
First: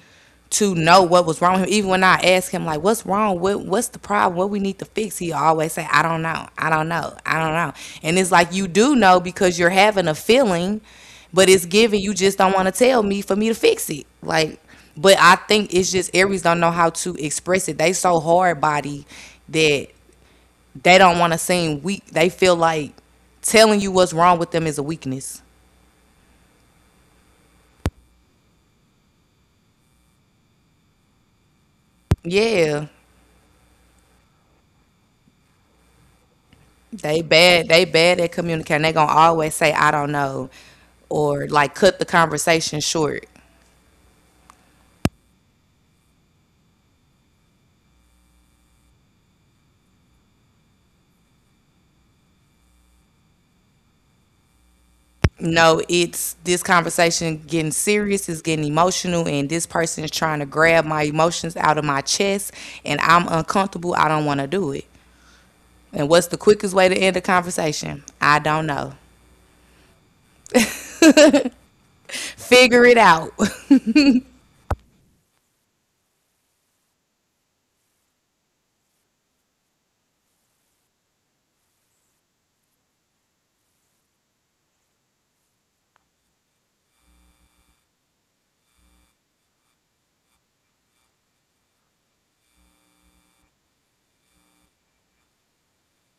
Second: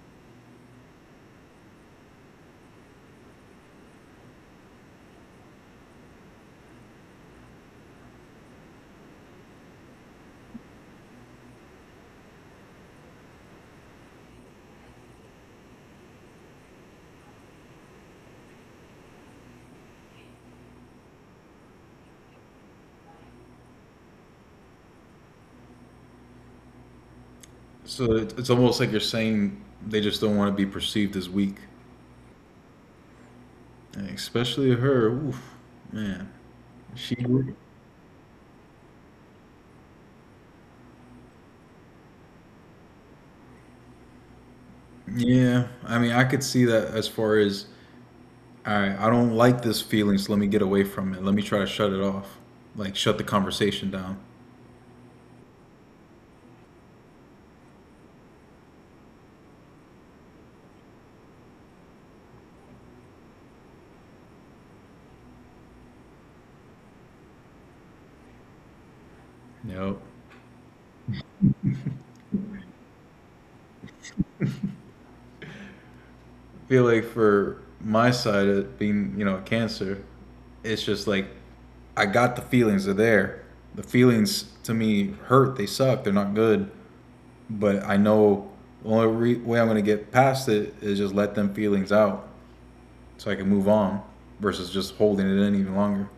Speaker 1: to know what was wrong with him. Even when I asked him like, "What's wrong? What what's the problem? What we need to fix?" He always say, "I don't know. I don't know. I don't know." And it's like you do know because you're having a feeling, but it's given. You just don't want to tell me for me to fix it. Like, but I think it's just Aries don't know how to express it. They so hard body that they don't want to seem weak. They feel like telling you what's wrong with them is a weakness.
Speaker 2: So it- it's almost like you're saying they just don't want to be perceived as weak,
Speaker 1: Yeah.
Speaker 2: and especially her. Oof, man, she.
Speaker 1: They bad. They bad at communicating. They gonna always say I don't know, or like cut the conversation short.
Speaker 2: Yeah, I mean, I could see that as far as I I don't like this feeling, so let me get away from it. Let me try to shut it off, like shut the conversation down.
Speaker 1: No, it's this conversation getting serious, it's getting emotional, and this person is trying to grab my emotions out of my chest, and I'm uncomfortable. I don't want to do it. And what's the quickest way to end a conversation? I don't know.
Speaker 2: You know,
Speaker 1: Figure it out.
Speaker 2: I feel like for my side of being, you know, a cancer, it's just like I got the feelings are there. The feelings to me hurt. They suck. They're not good. But I know the only re- way I'm gonna get past it is just let them feelings out, so I can move on, versus just holding it in even longer.